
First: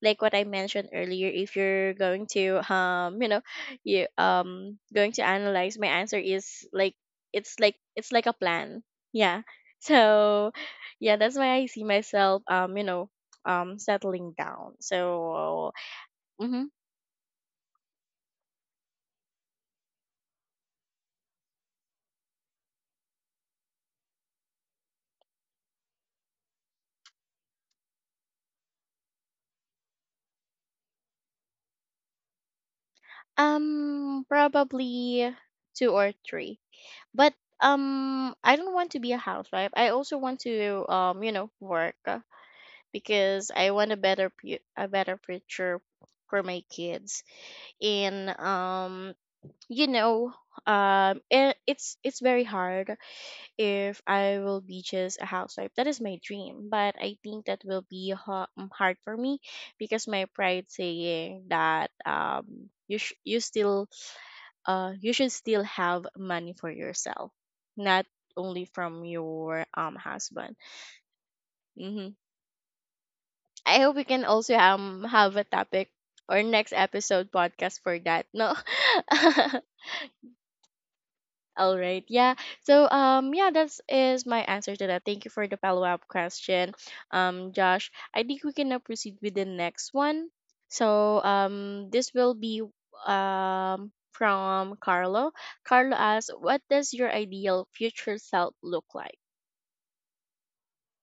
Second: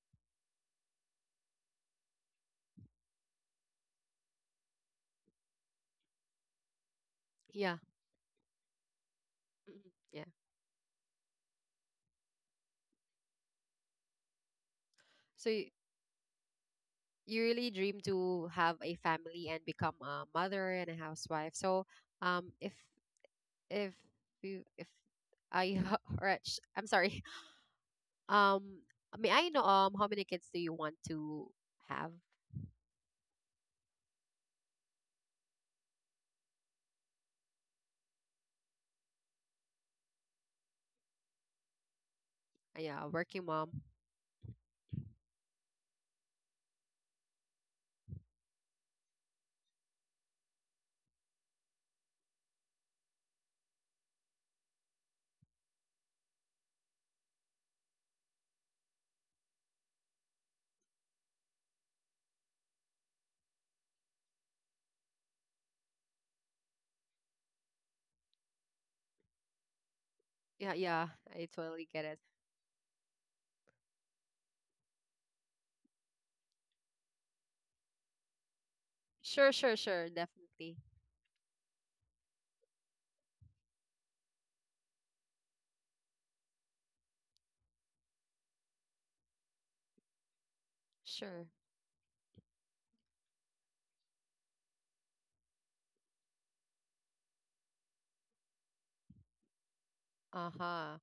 S1: Like what I mentioned earlier, if you're going to, um, you know, you um going to analyze my answer, is like it's like
S2: Yeah.
S1: it's like a plan. Yeah.
S2: Mhm. Yeah.
S1: So yeah, that's why I see myself, Um, you know, um settling down.
S2: So, you,
S1: So mm-hmm.
S2: you really dream to have a family and become a mother and a housewife. So, um, if, if, you, if I, or I'm sorry, Um, may I know um how many kids do you want to have?
S1: um probably two or three. But um I don't want to be a housewife. I also want to, um you know, work, uh,
S2: Uh, Yeah, working
S1: because I
S2: mom.
S1: want a better pu- a better future for my kids. And um you know, um it, it's it's very hard if I will be just a housewife. That is my dream, but I think that will be ha- um, hard for me because my pride saying that um you sh- you still, uh you should still have money for yourself, not only from your um husband.
S2: Yeah, yeah, I totally get
S1: Hmm.
S2: it.
S1: I hope we can also um have a topic or next episode podcast for that. No.
S2: Sure, sure, sure, definitely.
S1: All right. Yeah. So um yeah, that's is my answer to that. Thank you for the follow-up question. Um Josh, I think we can now proceed with the next one. So
S2: Sure.
S1: um this will be um from Carlo. Carlo asks, "What does your ideal future self look like?"
S2: Uh-huh.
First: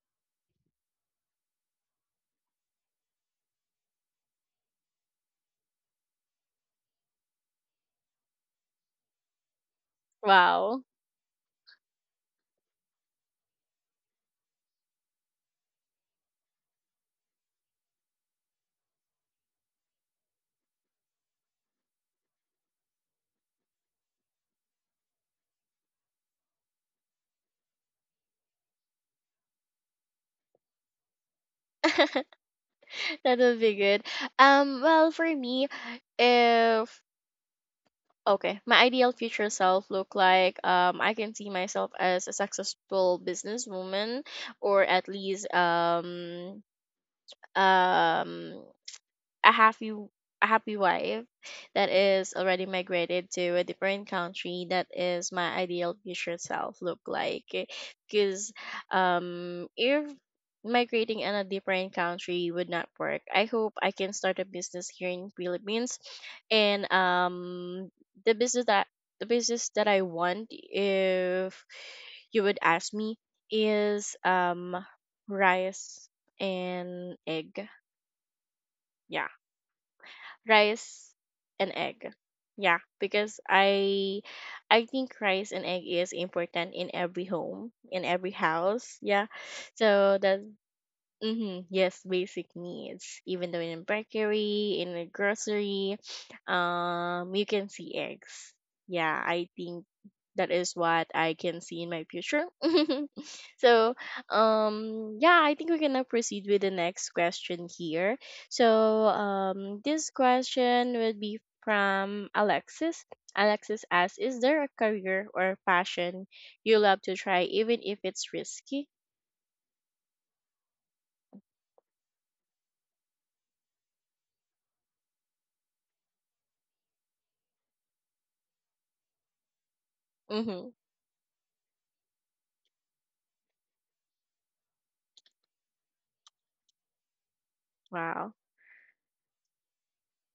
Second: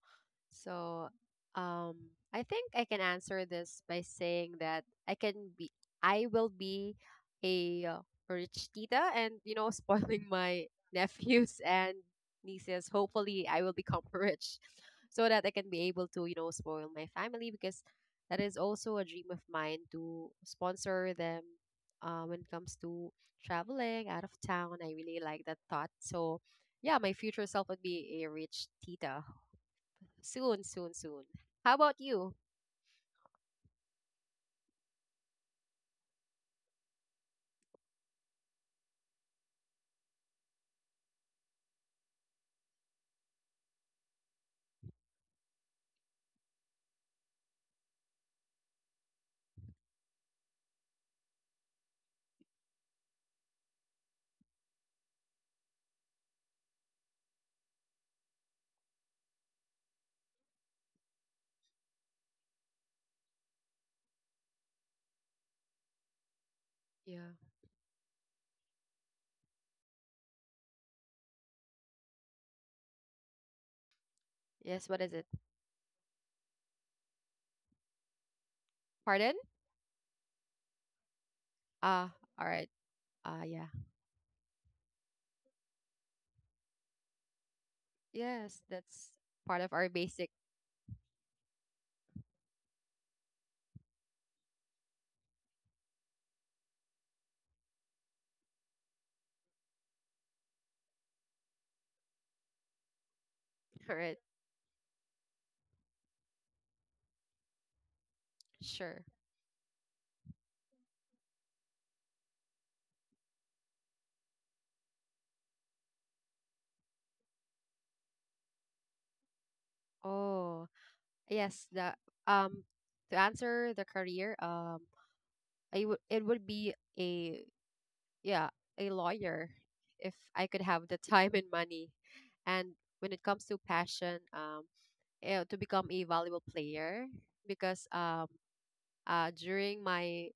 S2: So, um, I think I can answer this by saying that I can be, I will be a uh, rich tita and, you know, spoiling my
S1: Wow.
S2: nephews and nieces. Hopefully, I will become rich so that I can be able to, you know, spoil my family because that is also a dream of mine to sponsor them uh, when it comes to traveling out of town. I really like that thought. So, yeah, my future self would be a rich tita. Soon, soon, soon. How about you?
S1: That will be good. Um well, for me, if okay, my ideal future self look like, um I can see myself as a successful businesswoman, or at least um um a happy a happy wife that is already migrated to a different country. That is my ideal future self look like, because um if migrating in a different country would not work, I hope I can start a business here in Philippines. And
S2: Yeah.
S1: um the business that the business that I want, if you would ask me, is um
S2: Yes, what is it?
S1: rice and egg. Yeah,
S2: Pardon?
S1: rice and egg.
S2: Ah, all right.
S1: Yeah, because
S2: Ah, yeah.
S1: I I think rice and egg is important in every home, in every
S2: Yes,
S1: house.
S2: that's
S1: Yeah.
S2: part of our
S1: So
S2: basic.
S1: that mm-hmm. Yes, basic needs. Even though in a bakery, in a grocery, um, you can see eggs. Yeah, I think that is what I can see in my future. So,
S2: All right.
S1: um, yeah, I think we're gonna proceed with the next question here.
S2: Sure.
S1: So, um, this question would be from Alexis. Alexis asks, "Is there a career or passion you love to try, even if it's risky?"
S2: Oh, yes, the um to answer the career, um I would it would be a yeah, a lawyer if I could
S1: Mhm.
S2: have the time and money. And when it comes to passion, um eh, to become a valuable player because um
S1: Wow.
S2: uh during my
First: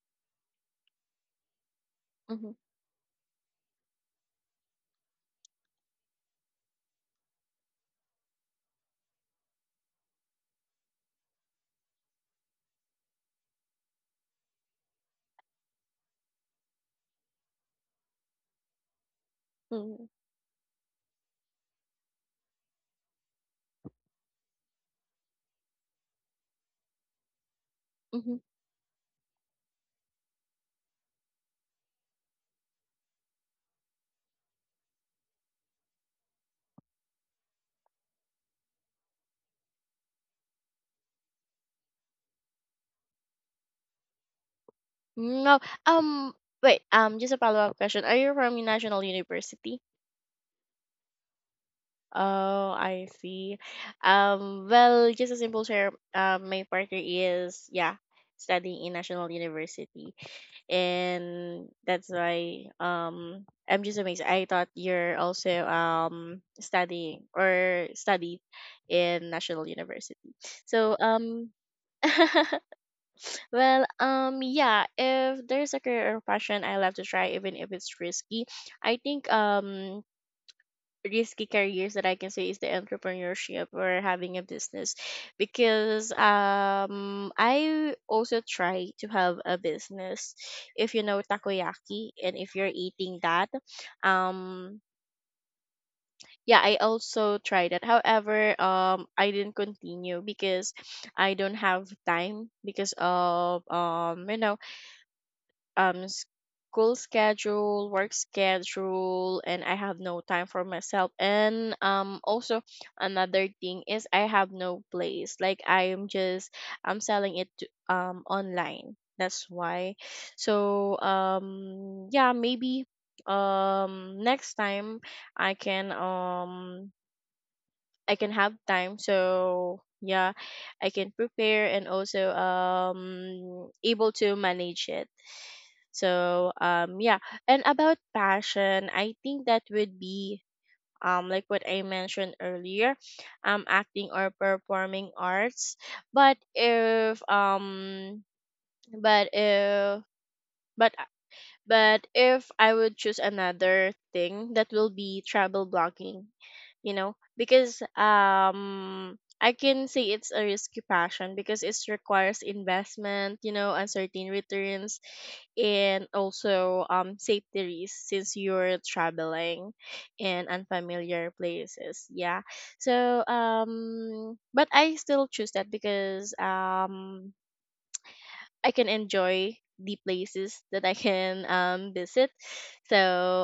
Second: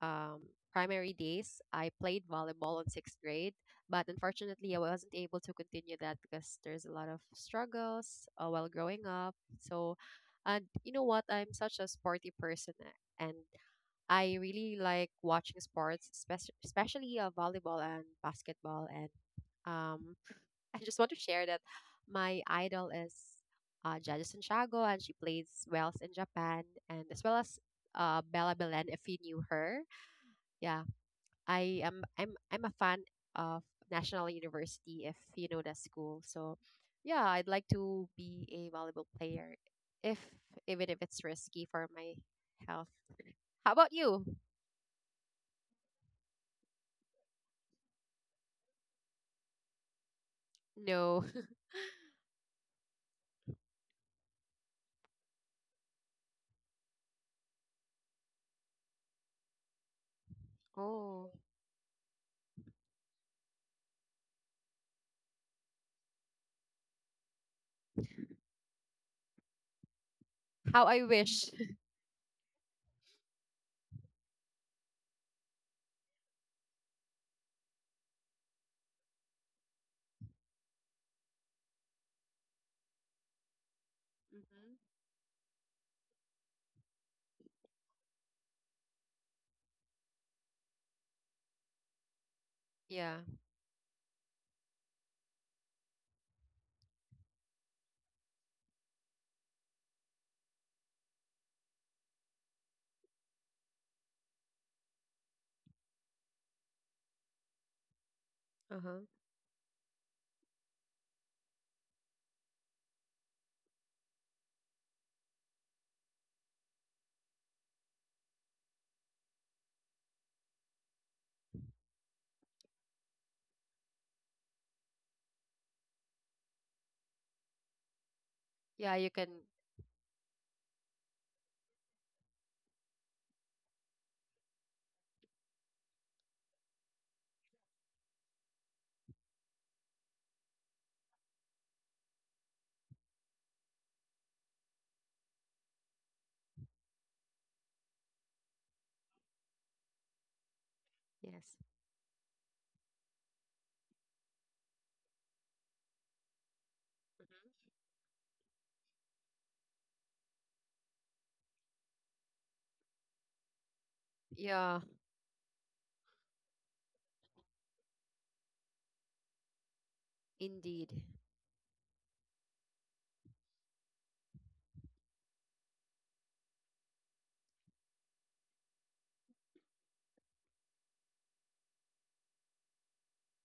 S2: um, primary days, I played
S1: Mhm.
S2: volleyball in sixth grade, but unfortunately, I wasn't able to continue that because there's a lot of struggles uh, while growing up. So, and you know what? I'm such a sporty person, a- and I really like watching sports, especially especially uh, volleyball and basketball. And
S1: Mhm.
S2: um, I just want to share that my idol is uh, Jada Santiago, and she plays Wells in Japan, and as well as uh,
S1: Mhm.
S2: Bella Belen, if you knew her. Yeah, I am I'm I'm a fan of National University if you know that school. So yeah, I'd like to be a volleyball player if even if it's risky for my health. How about you?
S1: No. Um. Wait. Um. Just a follow-up question. Are you from National University?
S2: No.
S1: Oh, I see. Um. Well, just a simple share. Um. My partner is, yeah, studying in National University,
S2: Oh,
S1: and that's why um I'm just amazed. I thought you're also um studying or studied in National University.
S2: how
S1: So
S2: I wish.
S1: um well um yeah, if there's a career or passion I love to try even if it's risky, I think um risky careers that I can say is the entrepreneurship or having a
S2: Hmm.
S1: business because um I also try to have a business if you know takoyaki and if you're
S2: Yeah.
S1: eating that um yeah, I also tried it, however um I didn't continue because I don't have time because of um you know um school schedule, work
S2: Uh-huh.
S1: schedule, and I have no time for myself. And um also another thing is I have no place. Like I'm just I'm selling it to, um online. That's why. So um yeah, maybe um next time I can um I can have
S2: Yeah,
S1: time.
S2: you can.
S1: So yeah, I can prepare and also um able to manage it. So um yeah, and about passion, I think that would be um like what I mentioned earlier, um acting or performing arts. But if um but if but
S2: Yes.
S1: but if I would choose another thing, that will be travel blogging, you know,
S2: Mhm.
S1: because um I can say it's a risky passion because it requires investment, you know, uncertain
S2: Yeah,
S1: returns and also um safety risks since you're traveling in
S2: indeed.
S1: unfamiliar places. Yeah. So um but I still choose that because um I can enjoy the places that I can um visit. So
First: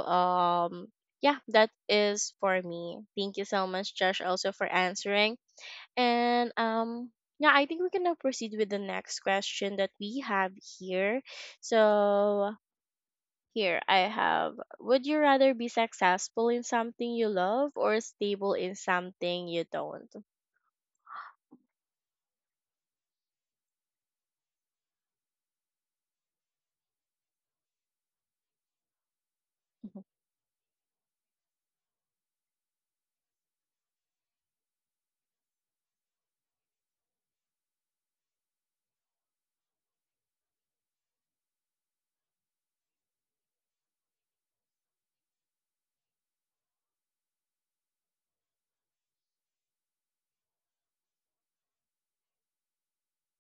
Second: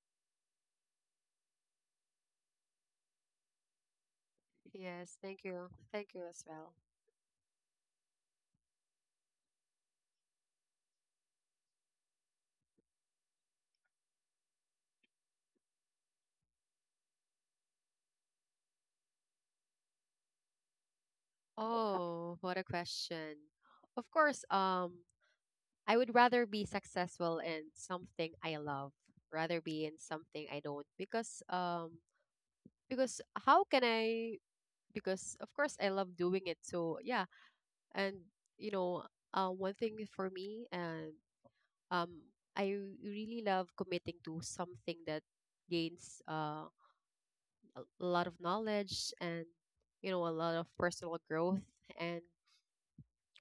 S1: um yeah, that is for me. Thank you so much, Josh, also for
S2: Yes,
S1: answering.
S2: thank you. Thank you as
S1: And
S2: well.
S1: um yeah, I think we can now proceed with the next question that we have here. So here I have, would you rather be successful in something you love or stable in something you don't?
S2: Oh, what a question. Of course, um I would rather be successful in something I love rather be in
S1: Mhm.
S2: something I don't because um because how can I because of course I love doing it so yeah and you know uh, one thing for me and um I really love committing to something that gains uh, a a lot of knowledge and you know a lot of personal growth and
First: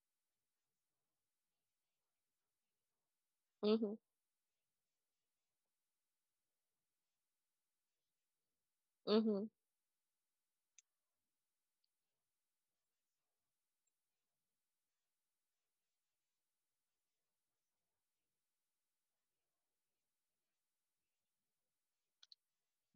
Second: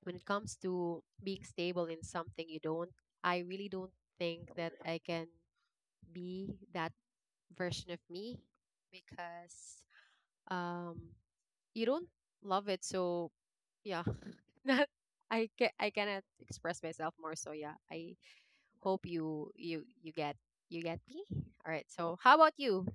S2: when it comes to being stable in something you don't I really don't
S1: Mhm,
S2: think that I can be that version of me
S1: mhm.
S2: because um you don't love it so yeah not I can I cannot express myself more so yeah I hope you you you get you get me all right so how about you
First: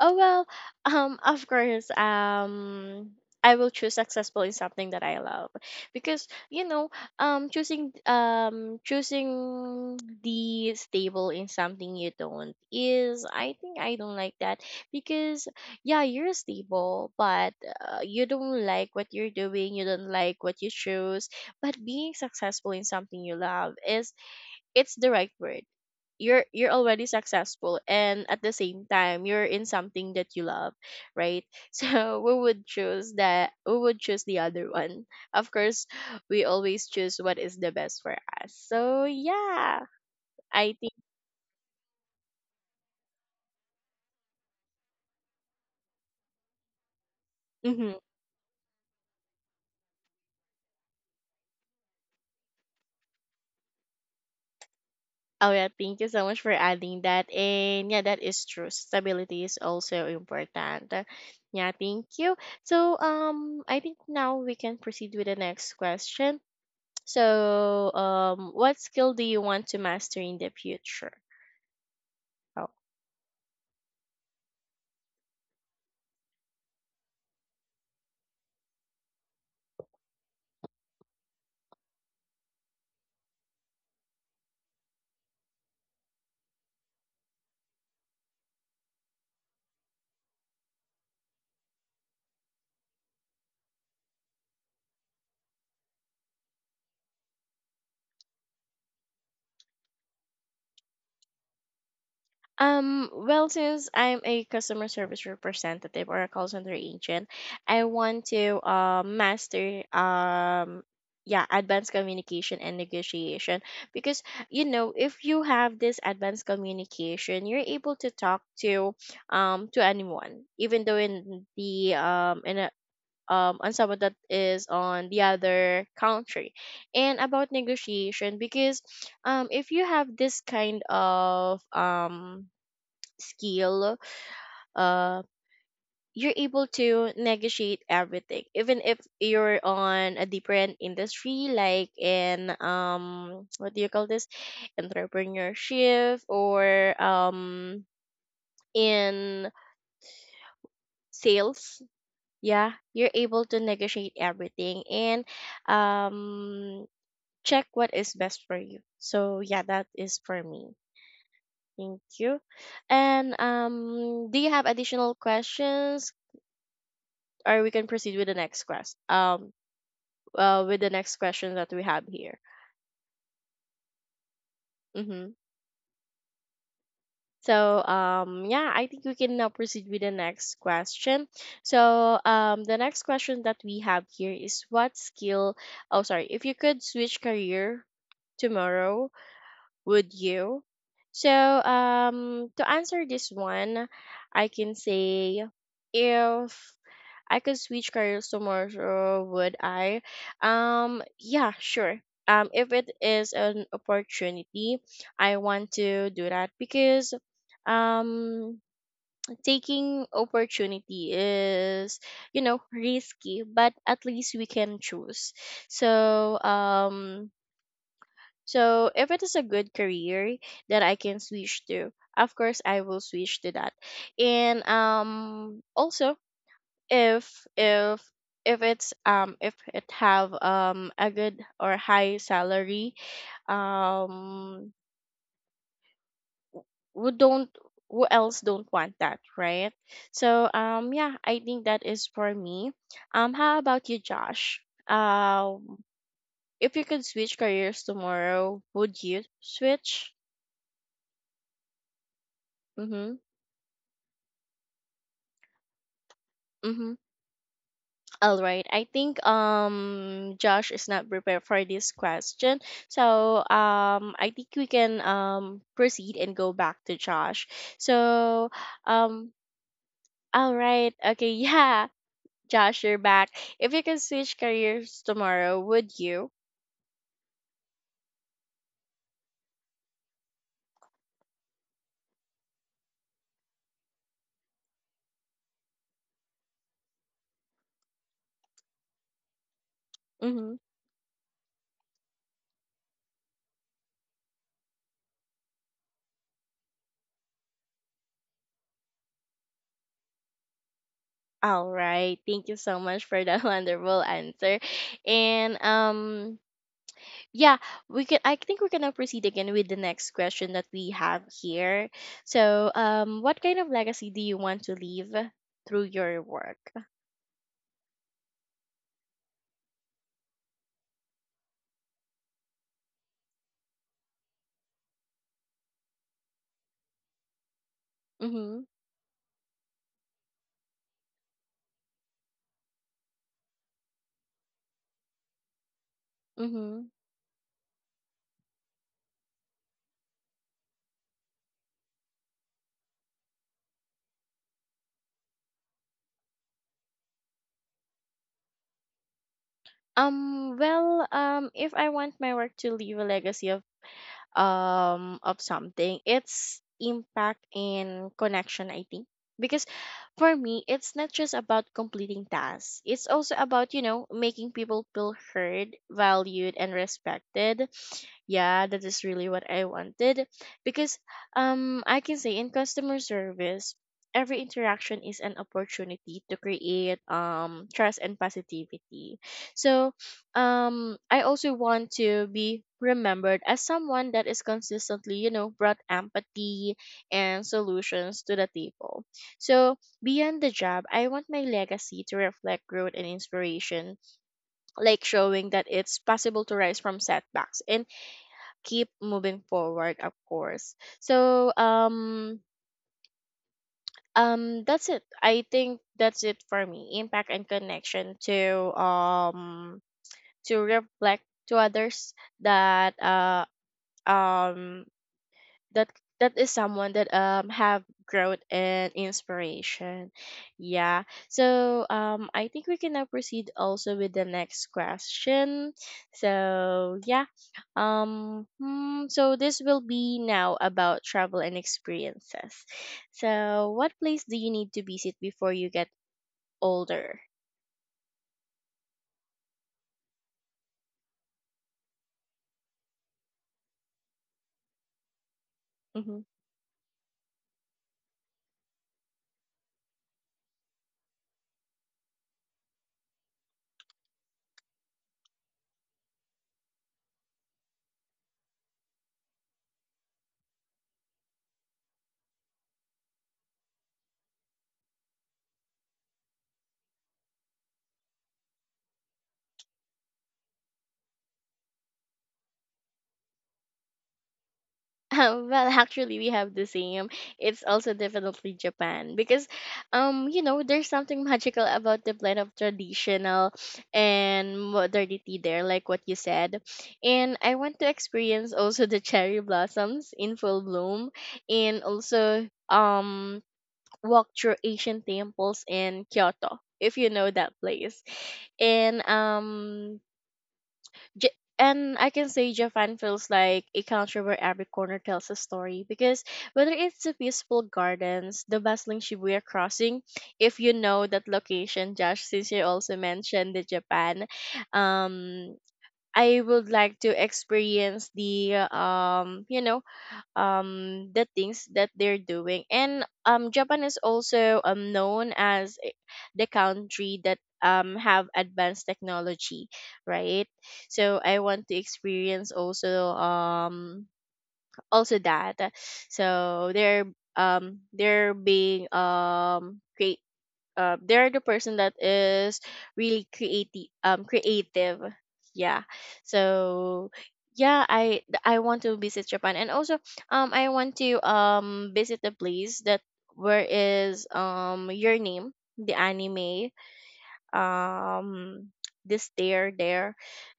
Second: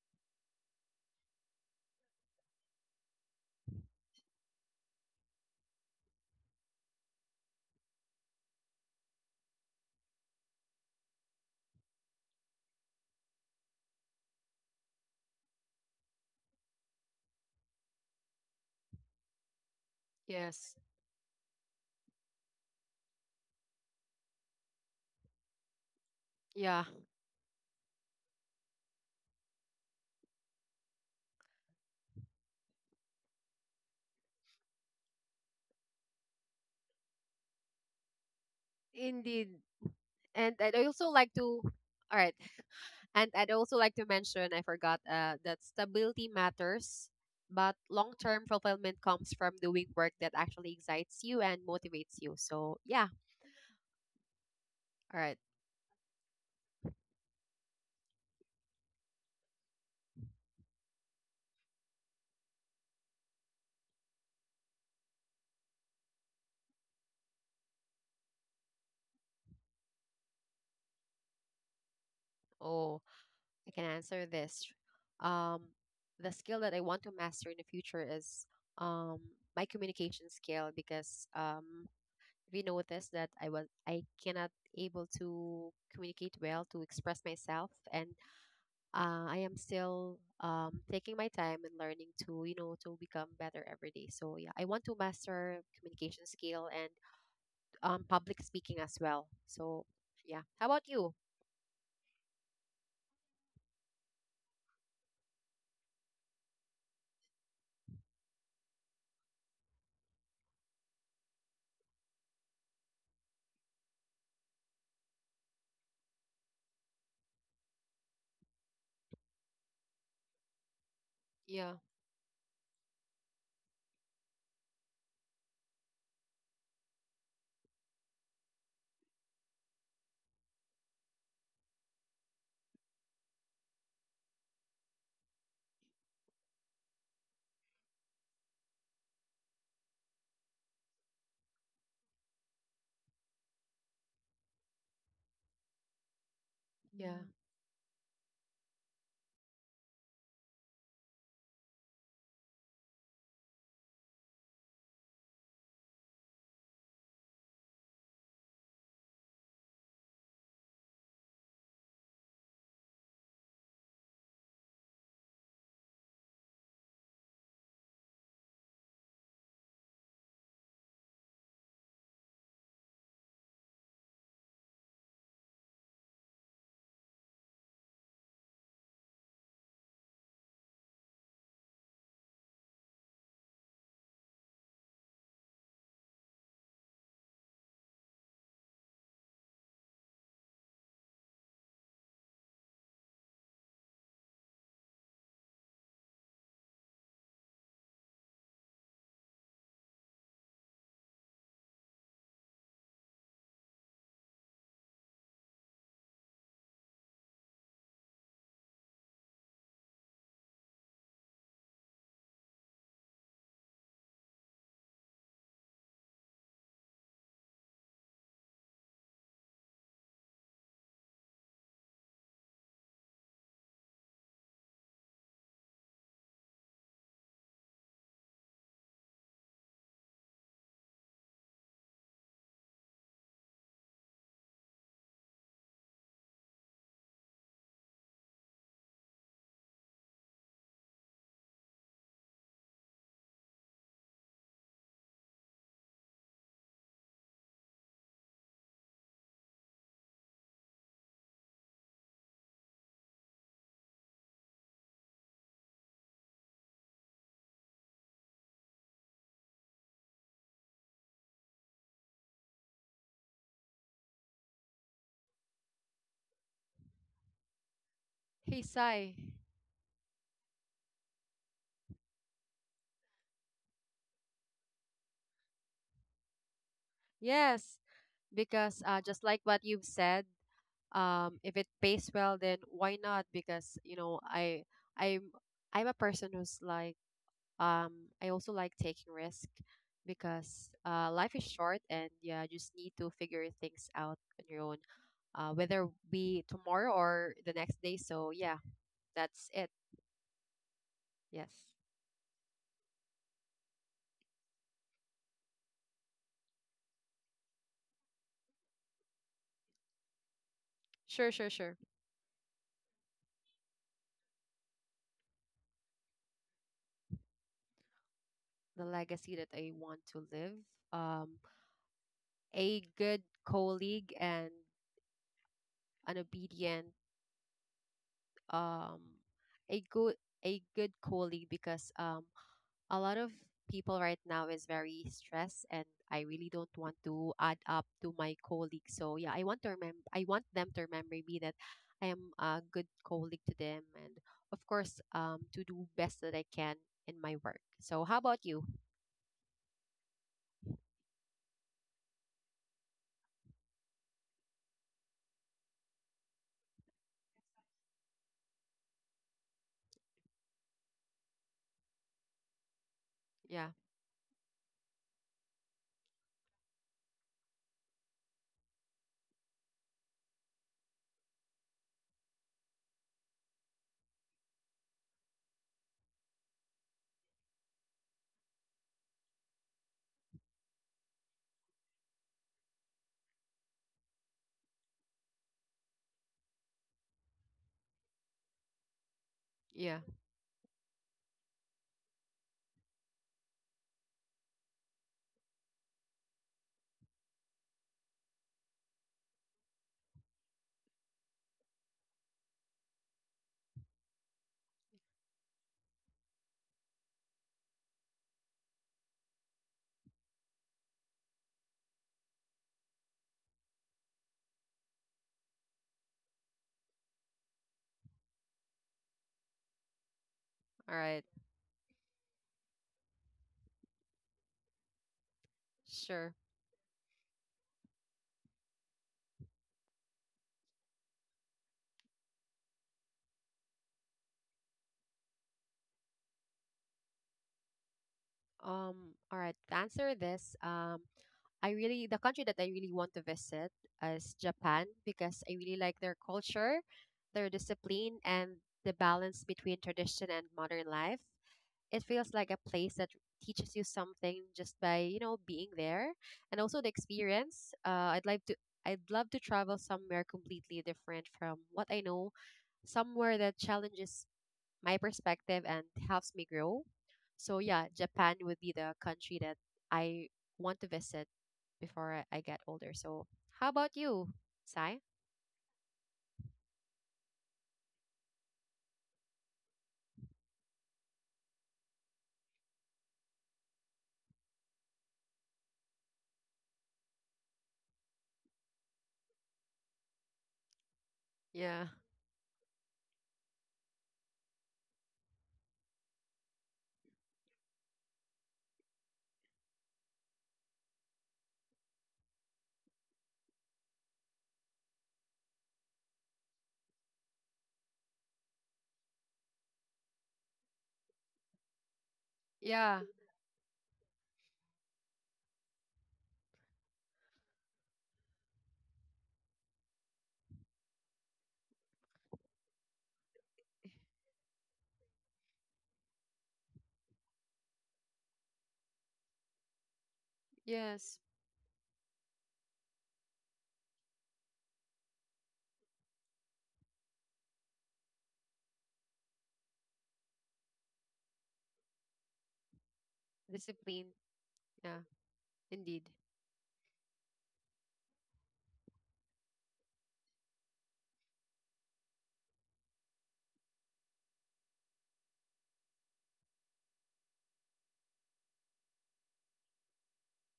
S1: Oh well, um, of course, um, I will choose successful in something that I love because you know, um, choosing um, choosing the stable in something you don't is, I think, I don't like that because yeah, you're stable, but uh, you don't like what you're doing, you don't like what you
S2: yes
S1: choose, but being successful in something you love is it's the right word. You're you're
S2: yeah
S1: already successful and at the same time you're in something that you love, right? So we would choose that, we would choose the other one, of course. We always choose what is the best for us, so
S2: indeed
S1: yeah,
S2: and
S1: I
S2: I'd
S1: think
S2: also like to all right. And I'd also like to mention I forgot uh that stability matters, but
S1: mhm.
S2: long term fulfillment comes from doing work that actually excites you and motivates you. So yeah, all right.
S1: Oh yeah, thank you so much for adding that, and yeah, that is true, stability is also important. Yeah, thank you. So um I think now we can proceed with the next question. So, um, what skill do you want to master in the future? Oh.
S2: Oh, I can answer this. Um the skill that I want to master in the future is um my communication skill because um we noticed that I was I cannot able to communicate well to express myself and uh, I am still um, taking my time and learning to you know to become better every day. So yeah, I want to master communication skill and um, public speaking as well. So yeah, how about you?
S1: Um, well, since I'm a customer service representative or a call center agent, I want to uh, master um yeah, advanced communication and negotiation because you know, if you have this advanced communication, you're able to talk to um to anyone, even though in
S2: Yeah,
S1: the um in a um, on someone that is on the other country. And about negotiation, because um, if you have this kind of um, skill, uh, you're able to negotiate everything, even if you're on a different industry, like in um, what do you call this, entrepreneurship or
S2: yeah.
S1: um, in sales. Yeah, you're able to negotiate everything, and um check what is best for you. So yeah, that is for me. Thank you. And um, do you have additional questions, or we can proceed with the next quest? Um, uh, with the next question that we have here. Mm-hmm. So um, yeah, I think we can now proceed with the next question. So um, the next question that we have here is what skill? Oh, sorry. If you could switch career tomorrow, would you? So, um, to answer this one, I can say if I could switch careers tomorrow, would I? Um, yeah, sure. Um, if it is an opportunity, I want to do that because um taking opportunity is you know risky but at least we can choose, so um so if it is a good career that I can switch to, of course I will switch to that. And um also, if if if it's um if it have um a good or high salary, um who don't, who else don't want that, right? So um yeah, I think that is for me. Um how about you, Josh? Um if you could switch careers tomorrow, would you switch? Mm-hmm. Mm-hmm. All right. I think um Josh is not prepared for this question. So um I think we can um proceed and go back to Josh. So
S2: Mm. Hey, Sai.
S1: um all right. Okay, yeah. Josh, you're back. If you could switch careers tomorrow, would you?
S2: Yes, because uh, just like what you've said, um, if it pays well, then why not? Because you know, I I'm I'm a person who's like Um, I also like taking risk
S1: Mm-hmm.
S2: because uh, life is short and yeah, you just need to figure things out on your own, uh, whether be tomorrow or the next day. So yeah, that's it. Yes,
S1: All right. Thank you so much for that wonderful answer. And um yeah, we can, I think we're gonna proceed again with the next question that we have
S2: sure, sure, sure.
S1: here. So um what kind of legacy do you want to leave through your work?
S2: The legacy that I want to live, um, a good colleague and an obedient,
S1: Mm-hmm.
S2: um, a good a good colleague because um a lot of people right now is very stressed and I really don't
S1: Mm-hmm.
S2: want to add up to my colleagues. So yeah, I want to remember I want them to remember me that I am a good colleague to them and of course um to do best that I can in my work. So how about you?
S1: Um well um if I want my work to leave a legacy of um of something, it's impact and connection, I think, because for me it's not just about completing tasks, it's also
S2: Yeah.
S1: about you know making people feel heard, valued, and respected. Yeah, that is really what I wanted because um I can say in customer service every interaction is an opportunity to create um trust and positivity. So um I also want to be remembered as someone that is consistently, you know, brought empathy and solutions to the table. So
S2: Yeah.
S1: beyond the job, I want my legacy to reflect growth and inspiration, like showing that it's possible to rise from setbacks and keep moving forward, of course. So um um that's it. I think that's it for me. Impact and connection to um to reflect to others that uh um that that is someone that um have growth and inspiration,
S2: All
S1: yeah.
S2: right.
S1: So um I think we can now proceed also with the next question.
S2: Sure.
S1: So yeah, um hmm, so this will be now about travel and experiences. So what place do you need to visit before you get older?
S2: Um all right. To answer this, um I really the country that I really want to visit is Japan because I really like their
S1: Mm-hmm.
S2: culture, their discipline, and the balance between tradition and modern life. It feels like a place that teaches you something just by you know being there, and also the experience. Uh, I'd like to. I'd love to travel somewhere completely different from what I know, somewhere that challenges my perspective and helps me grow. So yeah, Japan would be the country that I want to visit before I, I get older. So how about you, Sai?
S1: Well, actually, we have the same. It's also definitely Japan because, um, you know, there's something magical about the blend of traditional and modernity there, like what you said. And I want to experience also the cherry blossoms in full bloom, and
S2: Yeah.
S1: also um walk through Asian temples in Kyoto, if you know that place. And um Ja- and I can say Japan feels like a country where every corner tells a story because whether it's the peaceful gardens, the bustling Shibuya crossing, if you know that location, Josh, since you
S2: Yeah.
S1: also mentioned the Japan, um, I would like to experience the um, you know, um the things that they're doing, and um Japan is also um known as i- the country that um have advanced technology, right?
S2: Yes.
S1: So I want to experience also um also that. So they're um they're being um create, uh, they're the person that is really creative,
S2: Discipline.
S1: um
S2: Yeah.
S1: creative, yeah.
S2: Indeed.
S1: So yeah, i th- I want to visit Japan, and also um I want to um visit the place that, where is um your name, the anime, um this stair there,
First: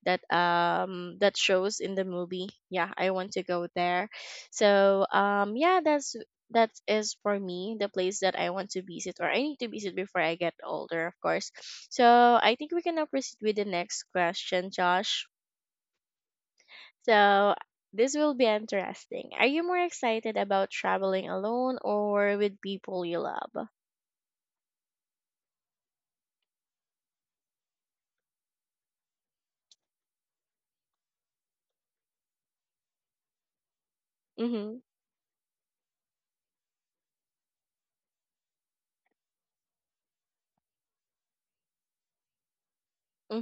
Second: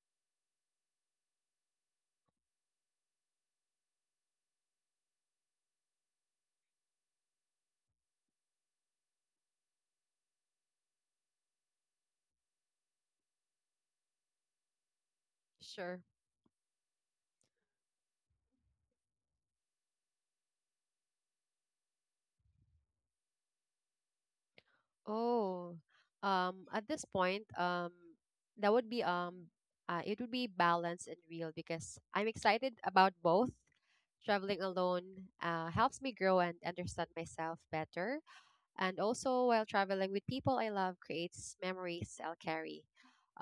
S1: that um that shows in the movie. Yeah, I want to go there. So um yeah, that's, that is for me the place that I want to visit, or I need to visit before I get older, of course. So I think we can now proceed with the next question, Josh.
S2: Sure.
S1: So this will be interesting, are you more excited about traveling alone or with people you love?
S2: Oh. Um. At this point, um, that would be um, uh, it would be balanced and real because I'm excited about both. Traveling
S1: Mm-hmm.
S2: alone uh, helps me grow and understand myself better. And also, while traveling with people I love creates memories I'll carry.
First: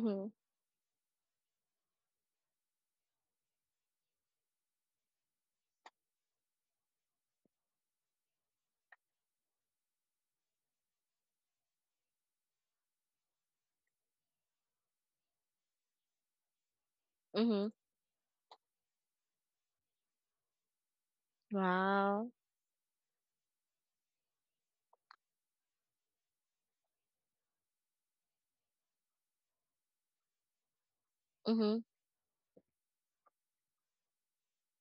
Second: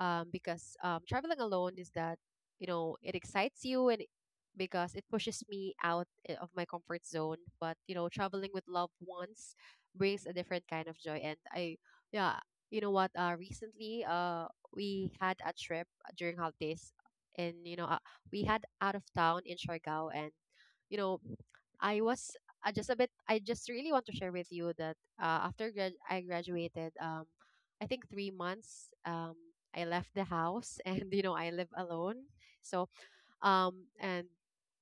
S2: Um, because um, traveling alone is that, you know, it excites you and it- because it pushes me out I- of my comfort zone. But, you know, traveling with loved ones brings a different kind of joy. And I, yeah, you know what? Uh, recently, uh, we had a trip during holidays and,
S1: Mm-hmm.
S2: you know, uh, we had out of town in Siargao and, you know, I
S1: Wow.
S2: was I just a bit I just really want to share with you that uh, after grad- I graduated, um, I think three months, um, I left the house and you know I live
S1: Mm-hmm.
S2: alone. So um, and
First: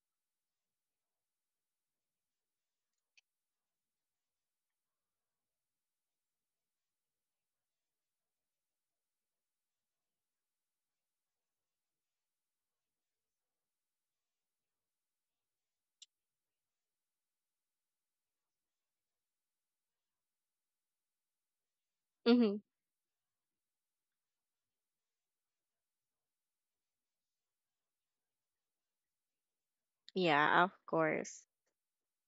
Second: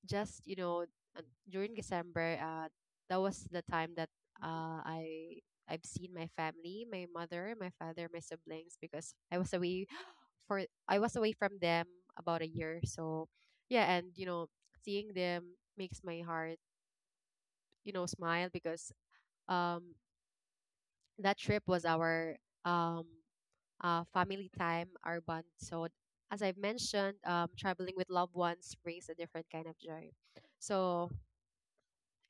S2: just you know uh, during December, uh, that was the time that uh, I I've seen my family, my mother, my father, my siblings because I was away for I was away from them about a year. So yeah, and you know seeing them makes my heart you know smile because um that trip was our um uh, family time, our bond. So as I've mentioned, um, traveling with loved ones brings a different kind of joy.
S1: Yeah, of
S2: So
S1: course.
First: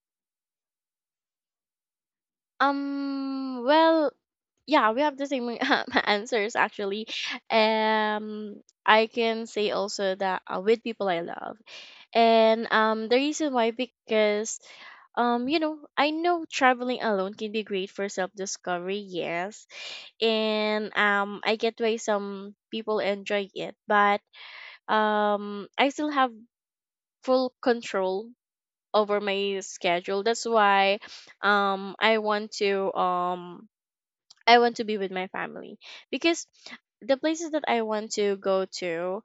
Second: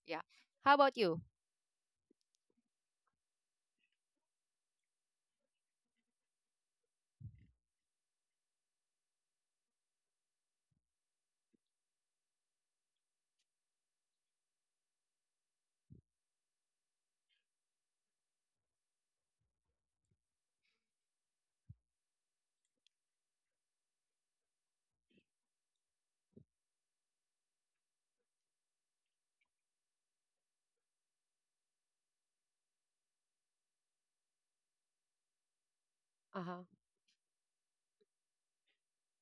S2: yeah, how about you?
S1: Um, well, yeah, we have the same um, answers actually. Um, I can say also that uh, with people I love, and um, the reason why, because um, you know, I know traveling alone can be great for self discovery, yes, and um, I get why some people enjoy it, but um, I still have full control over my schedule. That's why um I want to um I want to be with my family
S2: Uh
S1: because
S2: huh.
S1: the places that I want to go to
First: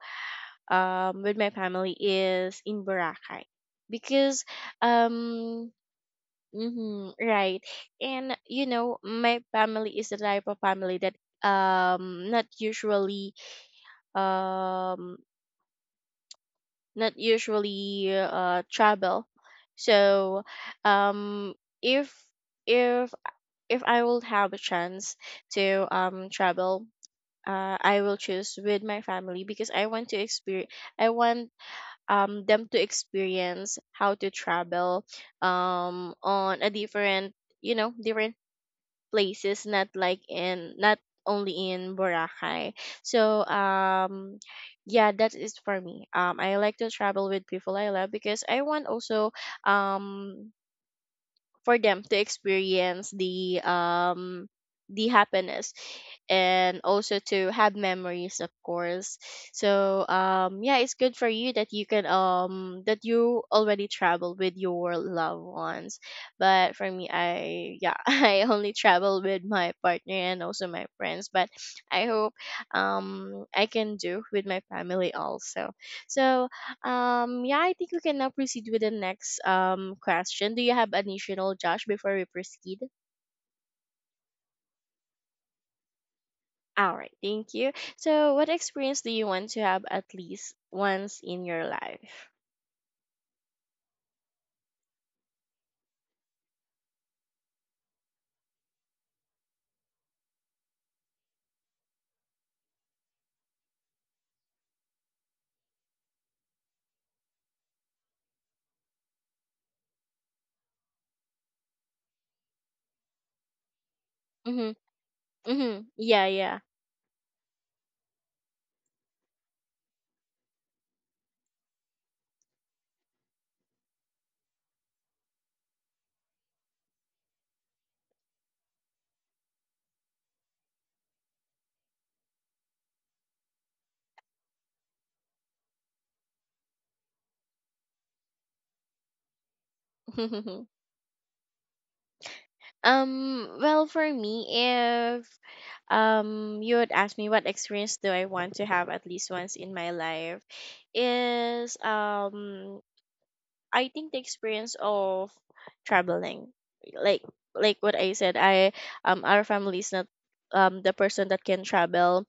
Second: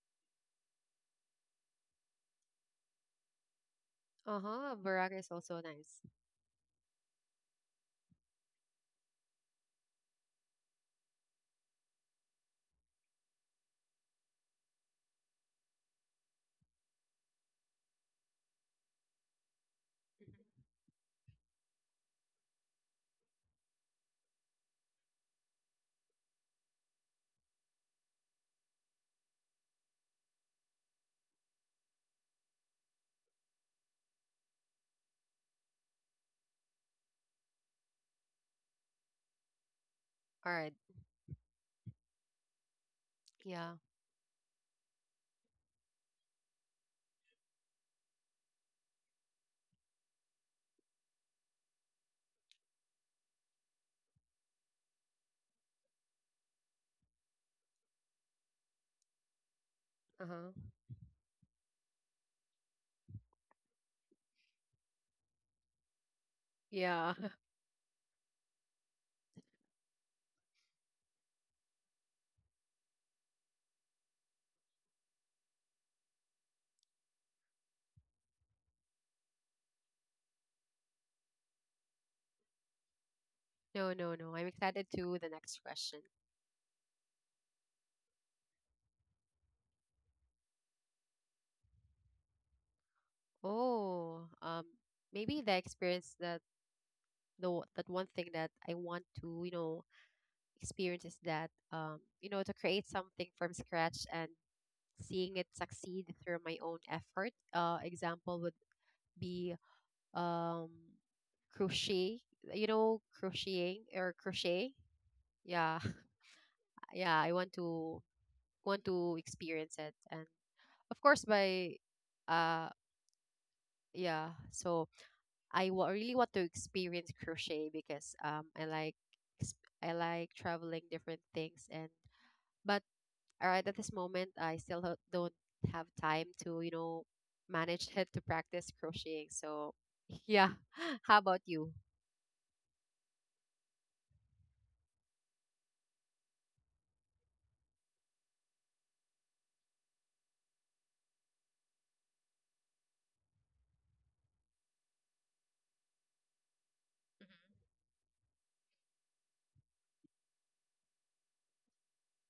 S1: um with my family is in Boracay
S2: Uh
S1: because
S2: huh. Baraka is also
S1: um
S2: nice.
S1: mhm, right. And you know my family is the type of family that um not usually um not usually uh travel. So um if if if I will have a chance to um travel, uh, I will choose with my family because I want to experience. I want um them to experience how to travel um on a different you know different places, not like
S2: All right.
S1: in, not only in Boracay. So
S2: Yeah.
S1: um yeah, that is for me. Um I like to travel with people I love because I want also, um for them to experience the um the happiness, and also to have memories, of course. So
S2: Uh
S1: um
S2: huh.
S1: yeah, it's good for you that you can um that you already travel with your loved ones. But for me,
S2: Yeah.
S1: I yeah, I only travel with my partner and also my friends. But I hope um I can do with my family also. So um, yeah, I think we can now proceed with the next um question. Do you have additional, Josh, before we proceed?
S2: No, no, no, I'm excited to the next question.
S1: All right, thank you. So, what experience do you want to have at least once in your life?
S2: Oh, um, maybe the experience that the o- that one thing that I want to you know experience is that um you know to create something from scratch and seeing it succeed through my own effort. Uh, example would be um, crochet. You know, crocheting or crochet.
S1: Mhm,
S2: Yeah,
S1: mhm, yeah, yeah.
S2: yeah. I want to want to experience it, and of course, by uh, yeah. So I wa- really want to experience crochet because um, I like ex- I like traveling different things and but all right at this moment I still ho- don't have time to you know manage it to practice crocheting so yeah how about you.
S1: Um, well, for me, if um you would ask me what experience do I want to have at least once in my life, is um I think the experience of traveling, like
S2: Mhm.
S1: like what I said, I um our family is not um the person that can travel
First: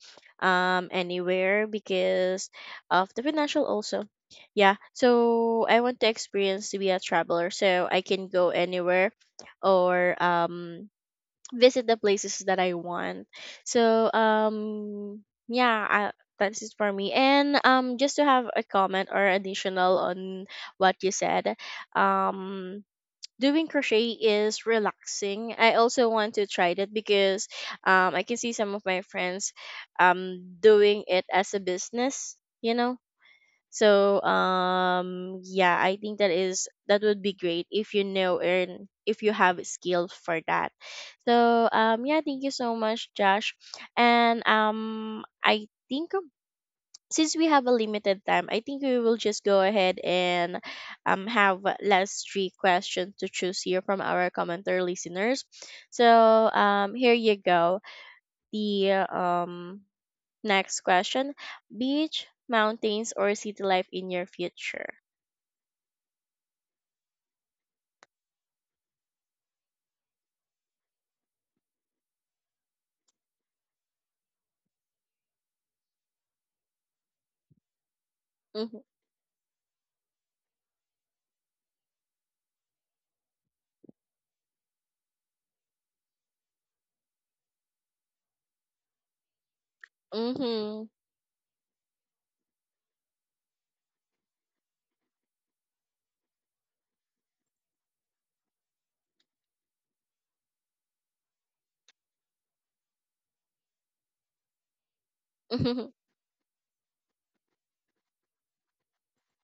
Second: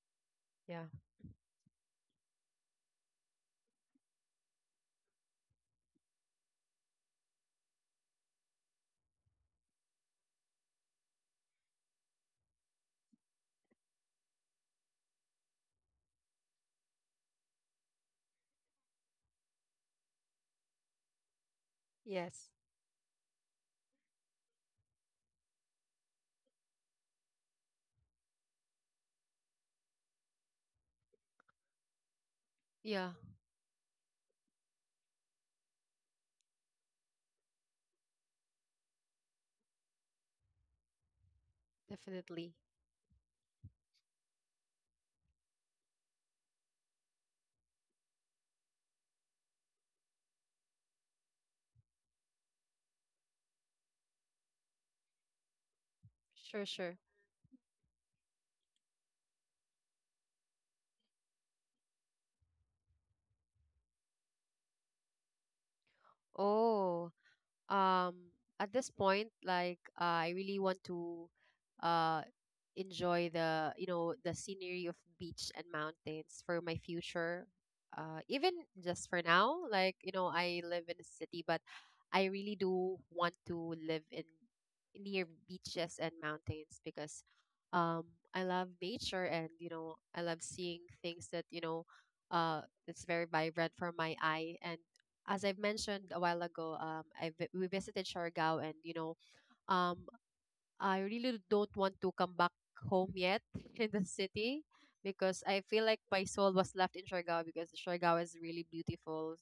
S2: Yeah.
S1: um anywhere because of the financial also. Yeah, so I want to experience to be a traveler, so I can go anywhere or um visit the places that I want. So um yeah, I, that's it for me. And um just to have a comment or additional on what you said,
S2: Yes.
S1: um doing crochet is relaxing. I also want to try that because um I can see some of my friends um doing it as a business, you know.
S2: Yeah,
S1: So um yeah, I think that is that would be great if you know and if you have skill for that. So um yeah, thank you
S2: definitely.
S1: so much, Josh. And um I think um, since we have a limited time, I think we will just go ahead and um have last three questions to choose here from our commenter listeners. So
S2: Sure,
S1: um
S2: sure.
S1: here you go. The um Next question Beach, mountains, or city life in your future?
S2: Oh, um at this point like, uh, I really want to uh enjoy the you know the scenery of beach and mountains for my future uh even
S1: Mm-hmm.
S2: just for now like you know I live in a city but I really do want to live in near beaches and mountains because um I love nature and you know I love seeing
S1: Mm-hmm.
S2: things that you know uh it's very vibrant for my eye and as I've mentioned a while ago, um, I vi- we visited Siargao, and you know, um, I really don't want to come back home yet in the city because I feel like my soul was left in Siargao because Siargao is really beautiful.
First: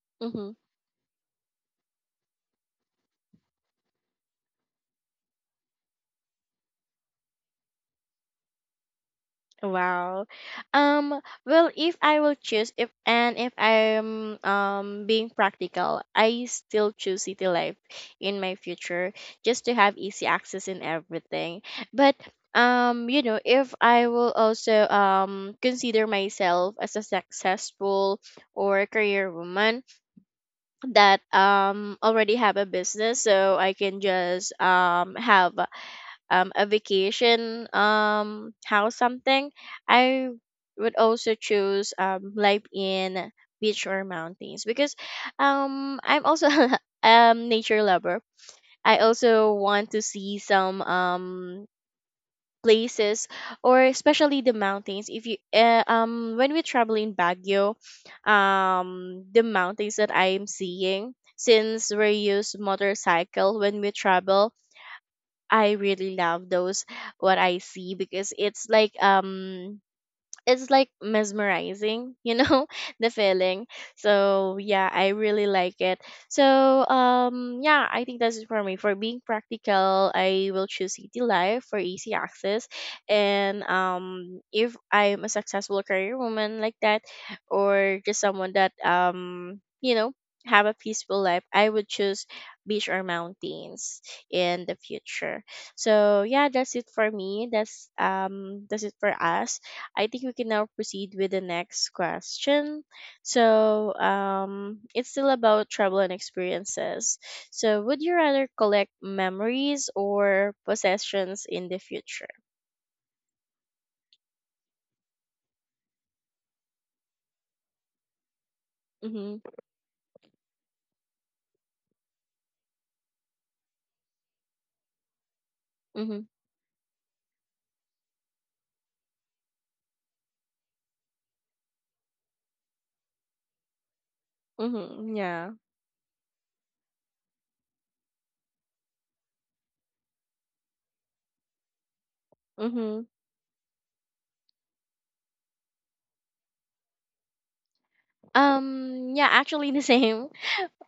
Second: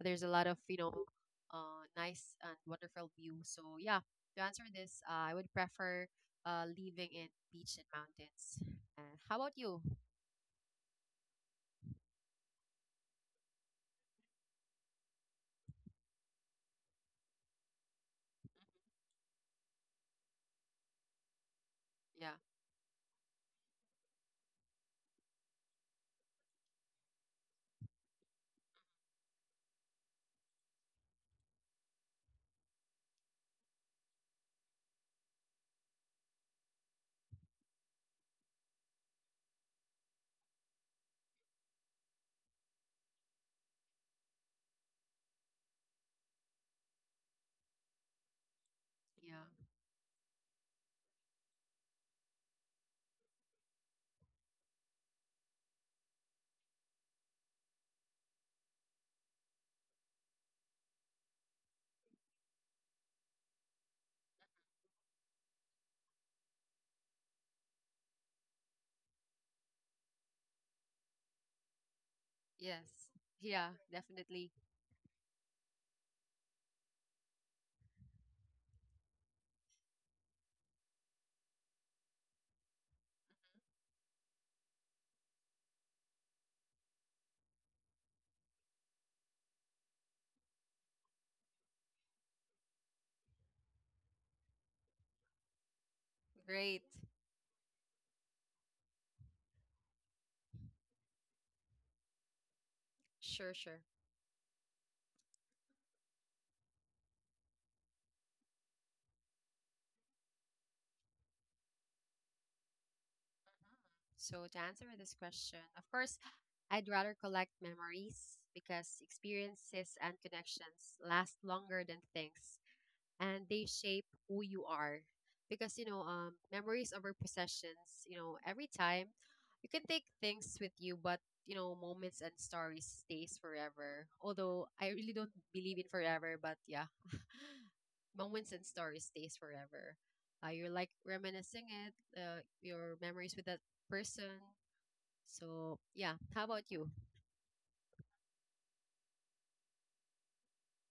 S2: There's a lot
S1: Mm-hmm.
S2: of you know, uh, nice and wonderful view. So yeah, to answer this, uh, I would prefer uh living in beach and mountains. And how about you?
S1: Wow. Um, well, if I will choose if and if I'm um being practical, I still choose city life in my future, just to have easy access in everything. But
S2: Yeah,
S1: um, you know, if I will also um consider myself as a successful or career woman that um already have a business, so I can just um have um, a vacation um, house something, I would also choose um, life in beach or mountains, because um, I'm also um nature lover. I
S2: yeah,
S1: also want to see some um places, or especially the mountains if you uh, um when we travel in Baguio, um the mountains that I'm seeing, since we use motorcycle when we travel, I really love those, what I see, because it's like um it's like mesmerizing, you know,
S2: yes,
S1: the feeling.
S2: yeah, definitely,
S1: So yeah, I really like it. So um yeah, I think that's it for me. For being practical, I will choose city life for easy access. And um if I'm a successful career woman like that, or just someone that um you know, have a peaceful life, I would choose beach or mountains in the future. So yeah, that's
S2: great.
S1: it for me. That's um that's it for us. I think we can now proceed with the next question.
S2: Sure, sure.
S1: So, um, it's still about travel and experiences. So, would you rather collect memories or possessions in the future?
S2: So, to answer this question, of course, I'd rather collect memories because
S1: Mm-hmm.
S2: experiences and connections last longer than things and they shape who you are because you know
S1: Mm-hmm.
S2: um memories over possessions you know every time you can take things with you but you know moments and stories stays forever although I really
S1: Mm-hmm.
S2: don't
S1: Yeah.
S2: believe in forever but yeah moments and stories stays forever uh, you're like reminiscing it uh, your
S1: Mm-hmm.
S2: memories with that person so yeah how about you.
S1: Um. Yeah. Actually, the same.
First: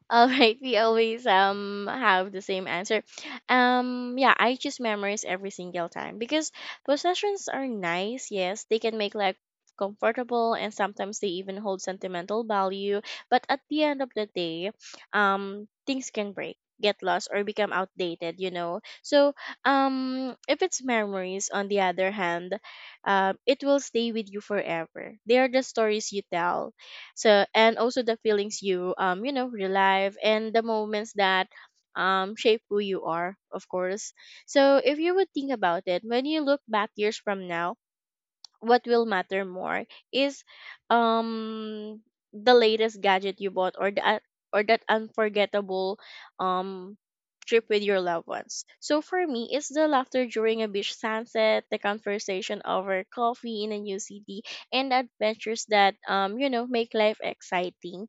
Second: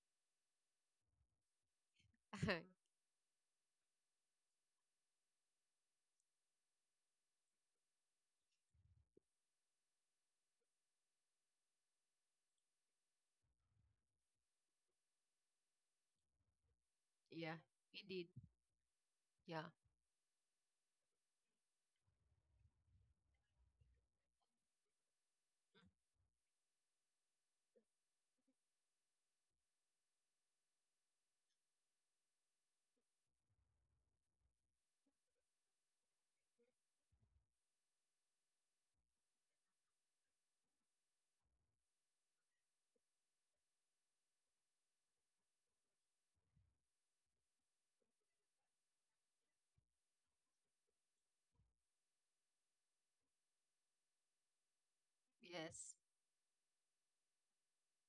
S1: All right, we always um have the same answer. Um yeah, I choose memories every single time, because possessions are nice, yes, they can make life comfortable, and sometimes they even hold sentimental value, but at the end of the day, um things can break, get lost, or
S2: Yeah,
S1: become
S2: indeed.
S1: outdated, you know. So,
S2: Yeah.
S1: um if it's memories on the other hand, um it will stay with you forever. They are the stories you tell, so, and also the feelings you um you know relive, and the moments that um shape who you are, of course. So if you would think about it, when you look back years from now, what will matter more is um the latest gadget you bought, or that or that unforgettable um trip with your loved ones. So for me, it's the laughter during a beach sunset, the conversation over coffee in a new city, and adventures that
S2: Yes,
S1: um you know make life exciting.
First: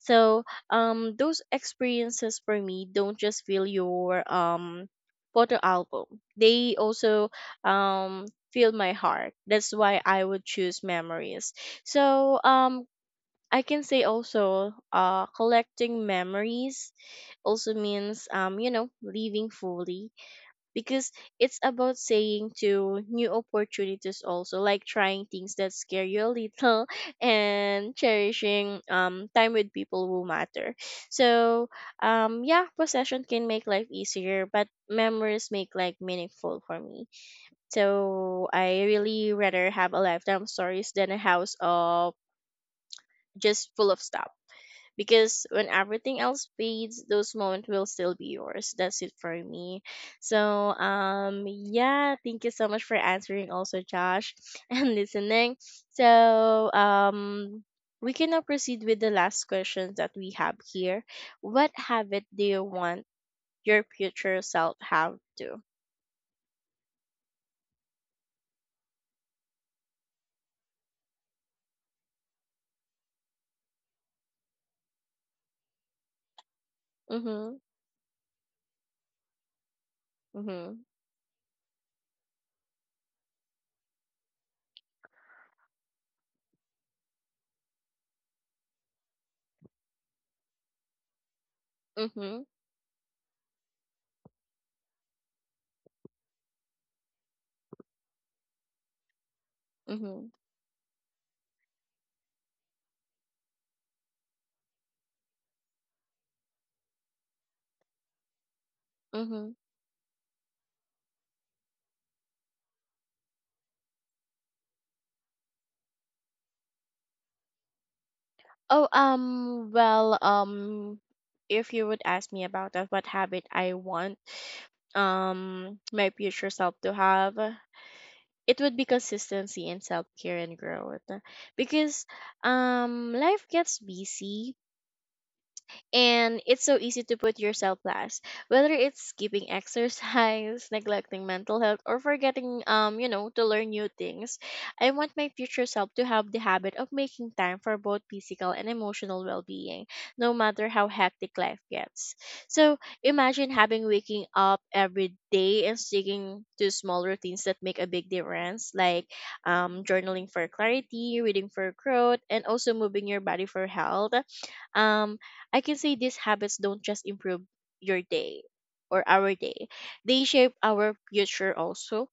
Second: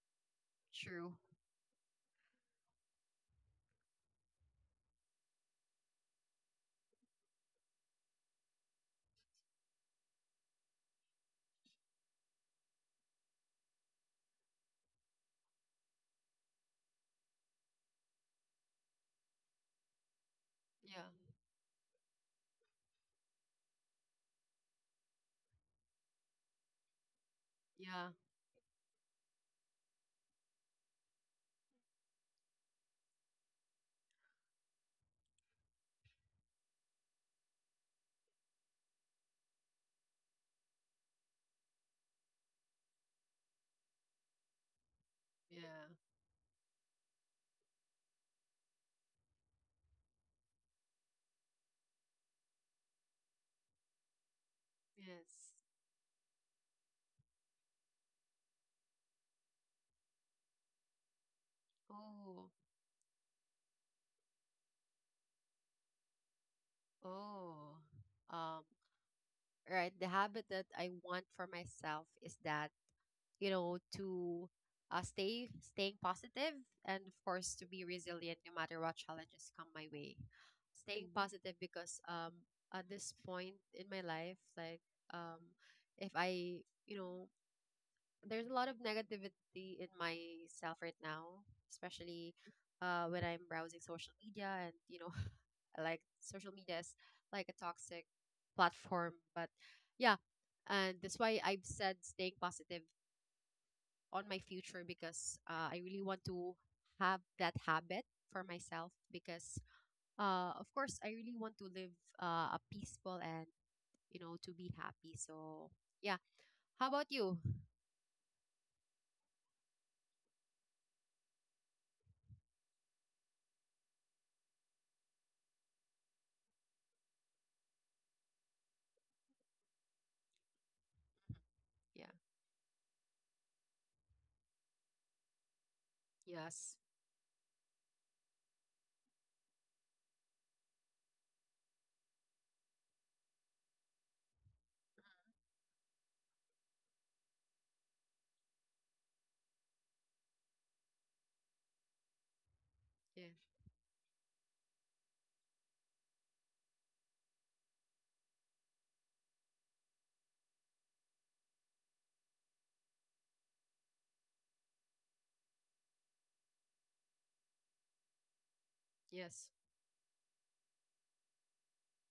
S1: So
S2: true.
S1: um those experiences, for me, don't just fill your um photo album. They also um filled my heart. That's why I would choose memories. So, um, I can say also, uh, collecting memories also means, um, you know, living fully,
S2: Yeah,
S1: because it's about saying to new opportunities also, like trying things that scare you a little and
S2: yeah,
S1: cherishing, um, time with people who matter. So, um, yeah, possession can make life easier, but memories make life meaningful for me. So I really rather have a lifetime of stories than a house of just full of stuff. Because when
S2: yeah.
S1: everything else fades, those moments will still be yours. That's it for me. So um yeah, thank you so much for answering also, Josh, and
S2: Yes.
S1: listening. So um we can now proceed with the last questions that we have here. What habit do
S2: Oh,
S1: you want your future self have to?
S2: oh. Um, right. The habit that I want for myself is that, you know, to uh, stay staying positive and of course
S1: Mm-hmm.
S2: to be resilient no matter what challenges come my way.
S1: Mm-hmm.
S2: Staying Mhm. positive because um at this point in my life, like um if I, you know, there's a lot of negativity in myself right now, especially
S1: Mm-hmm.
S2: uh when I'm browsing social media and, you know, like social media is like a toxic platform but yeah
S1: Mm-hmm.
S2: and that's why I've said staying positive on my future because uh, I really want to have that habit for myself
S1: Mm-hmm.
S2: because uh, of course I really want to live uh, a peaceful and you know to be happy so yeah how about you.
S1: Oh, um, well, um, if you would ask me about that, what habit I want, um, my future self to have, it would be consistency in self care and growth. Because,
S2: Yeah.
S1: um, life gets busy, and it's
S2: Yes.
S1: so easy to put yourself last, whether it's skipping exercise, neglecting mental health, or forgetting, um, you know, to learn new things. I want my future self to have the habit of making time for both physical and emotional well being, no matter how hectic life gets. So
S2: Yeah.
S1: imagine having waking up every day and sticking to small routines that make a big difference, like, um, journaling for clarity, reading for growth, and also moving your body for health. um I can say these habits don't just improve your day, or our
S2: Yes,
S1: day. They shape our future also.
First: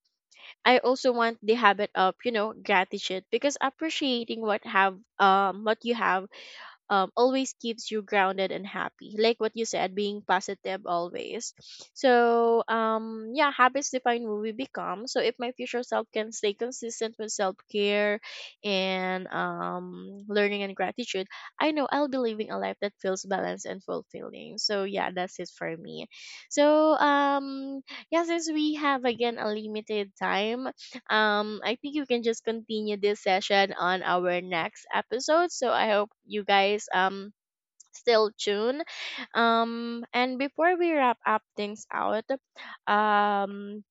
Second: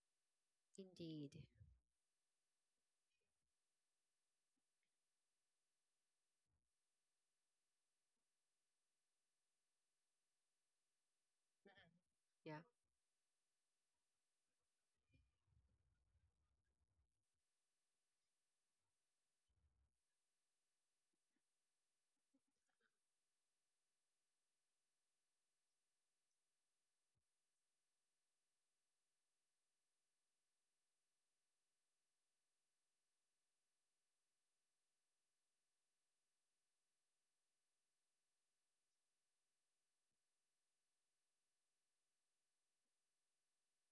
S1: I also
S2: indeed.
S1: want the habit of, you know, gratitude, because appreciating what have um what you have, um, always keeps you grounded and happy. Like what you said, being positive always.
S2: Yeah.
S1: So, um, yeah, habits define who we become. So, if my future self can stay consistent with self care, and um, learning and gratitude, I know I'll be living a life that feels balanced and fulfilling. So, yeah, that's it for me. So, um, yeah, since we have again a limited time, um I think you can just continue this session on our next episode, so I hope you guys um still tune. Um and before we wrap up things out, um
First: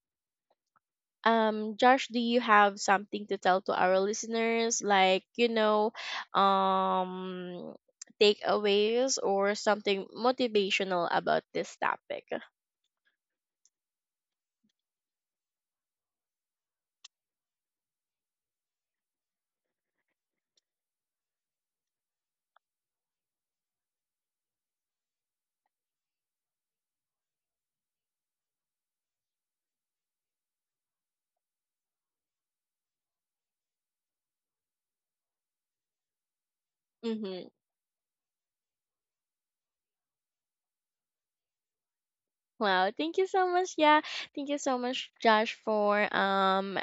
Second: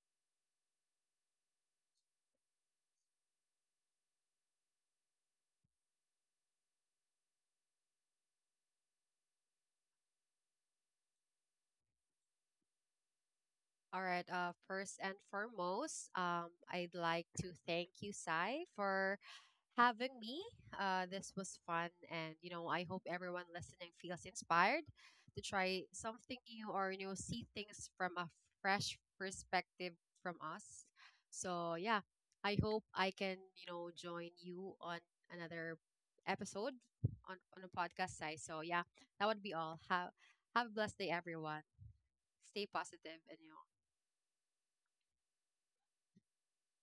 S1: um Josh, do you have something to tell to our listeners, like, you know, um takeaways or something motivational about this topic?
S2: All right. Uh, first and foremost, um, I'd like to thank you, Sai, for having me. Uh, this was fun, and you know, I hope everyone listening feels inspired to try something new or you know, see things from a fresh perspective from us. So yeah, I hope I can you know join you on another episode on
S1: Mm-hmm.
S2: on a podcast, Sai. So yeah, that would be all. Have have a blessed day, everyone. Stay
S1: Wow, thank
S2: positive,
S1: you
S2: and
S1: so
S2: you know.
S1: much. Yeah, thank you so much, Josh, for um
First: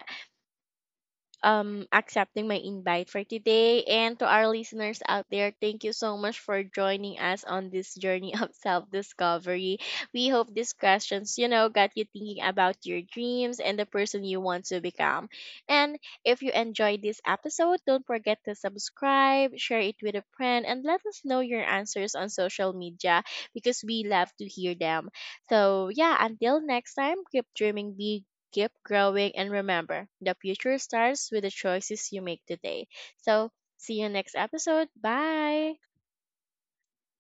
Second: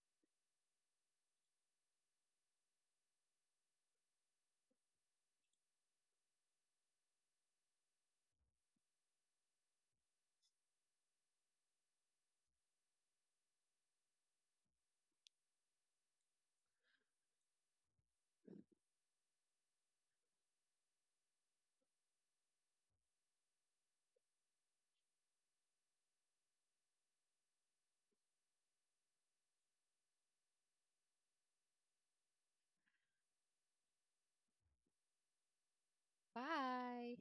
S1: um accepting my invite for today. And to our listeners out there, thank you so much for joining us on this journey of self-discovery. We hope these questions, you know, got you thinking about your dreams and the person you want to become. And if you enjoyed this episode, don't forget to subscribe, share it with a friend, and let us know your answers on social media, because we love to hear them. So yeah, until next time, keep dreaming big, keep growing, and remember, the future starts with the choices you make today. So, see you next episode. Bye.
S2: Bye.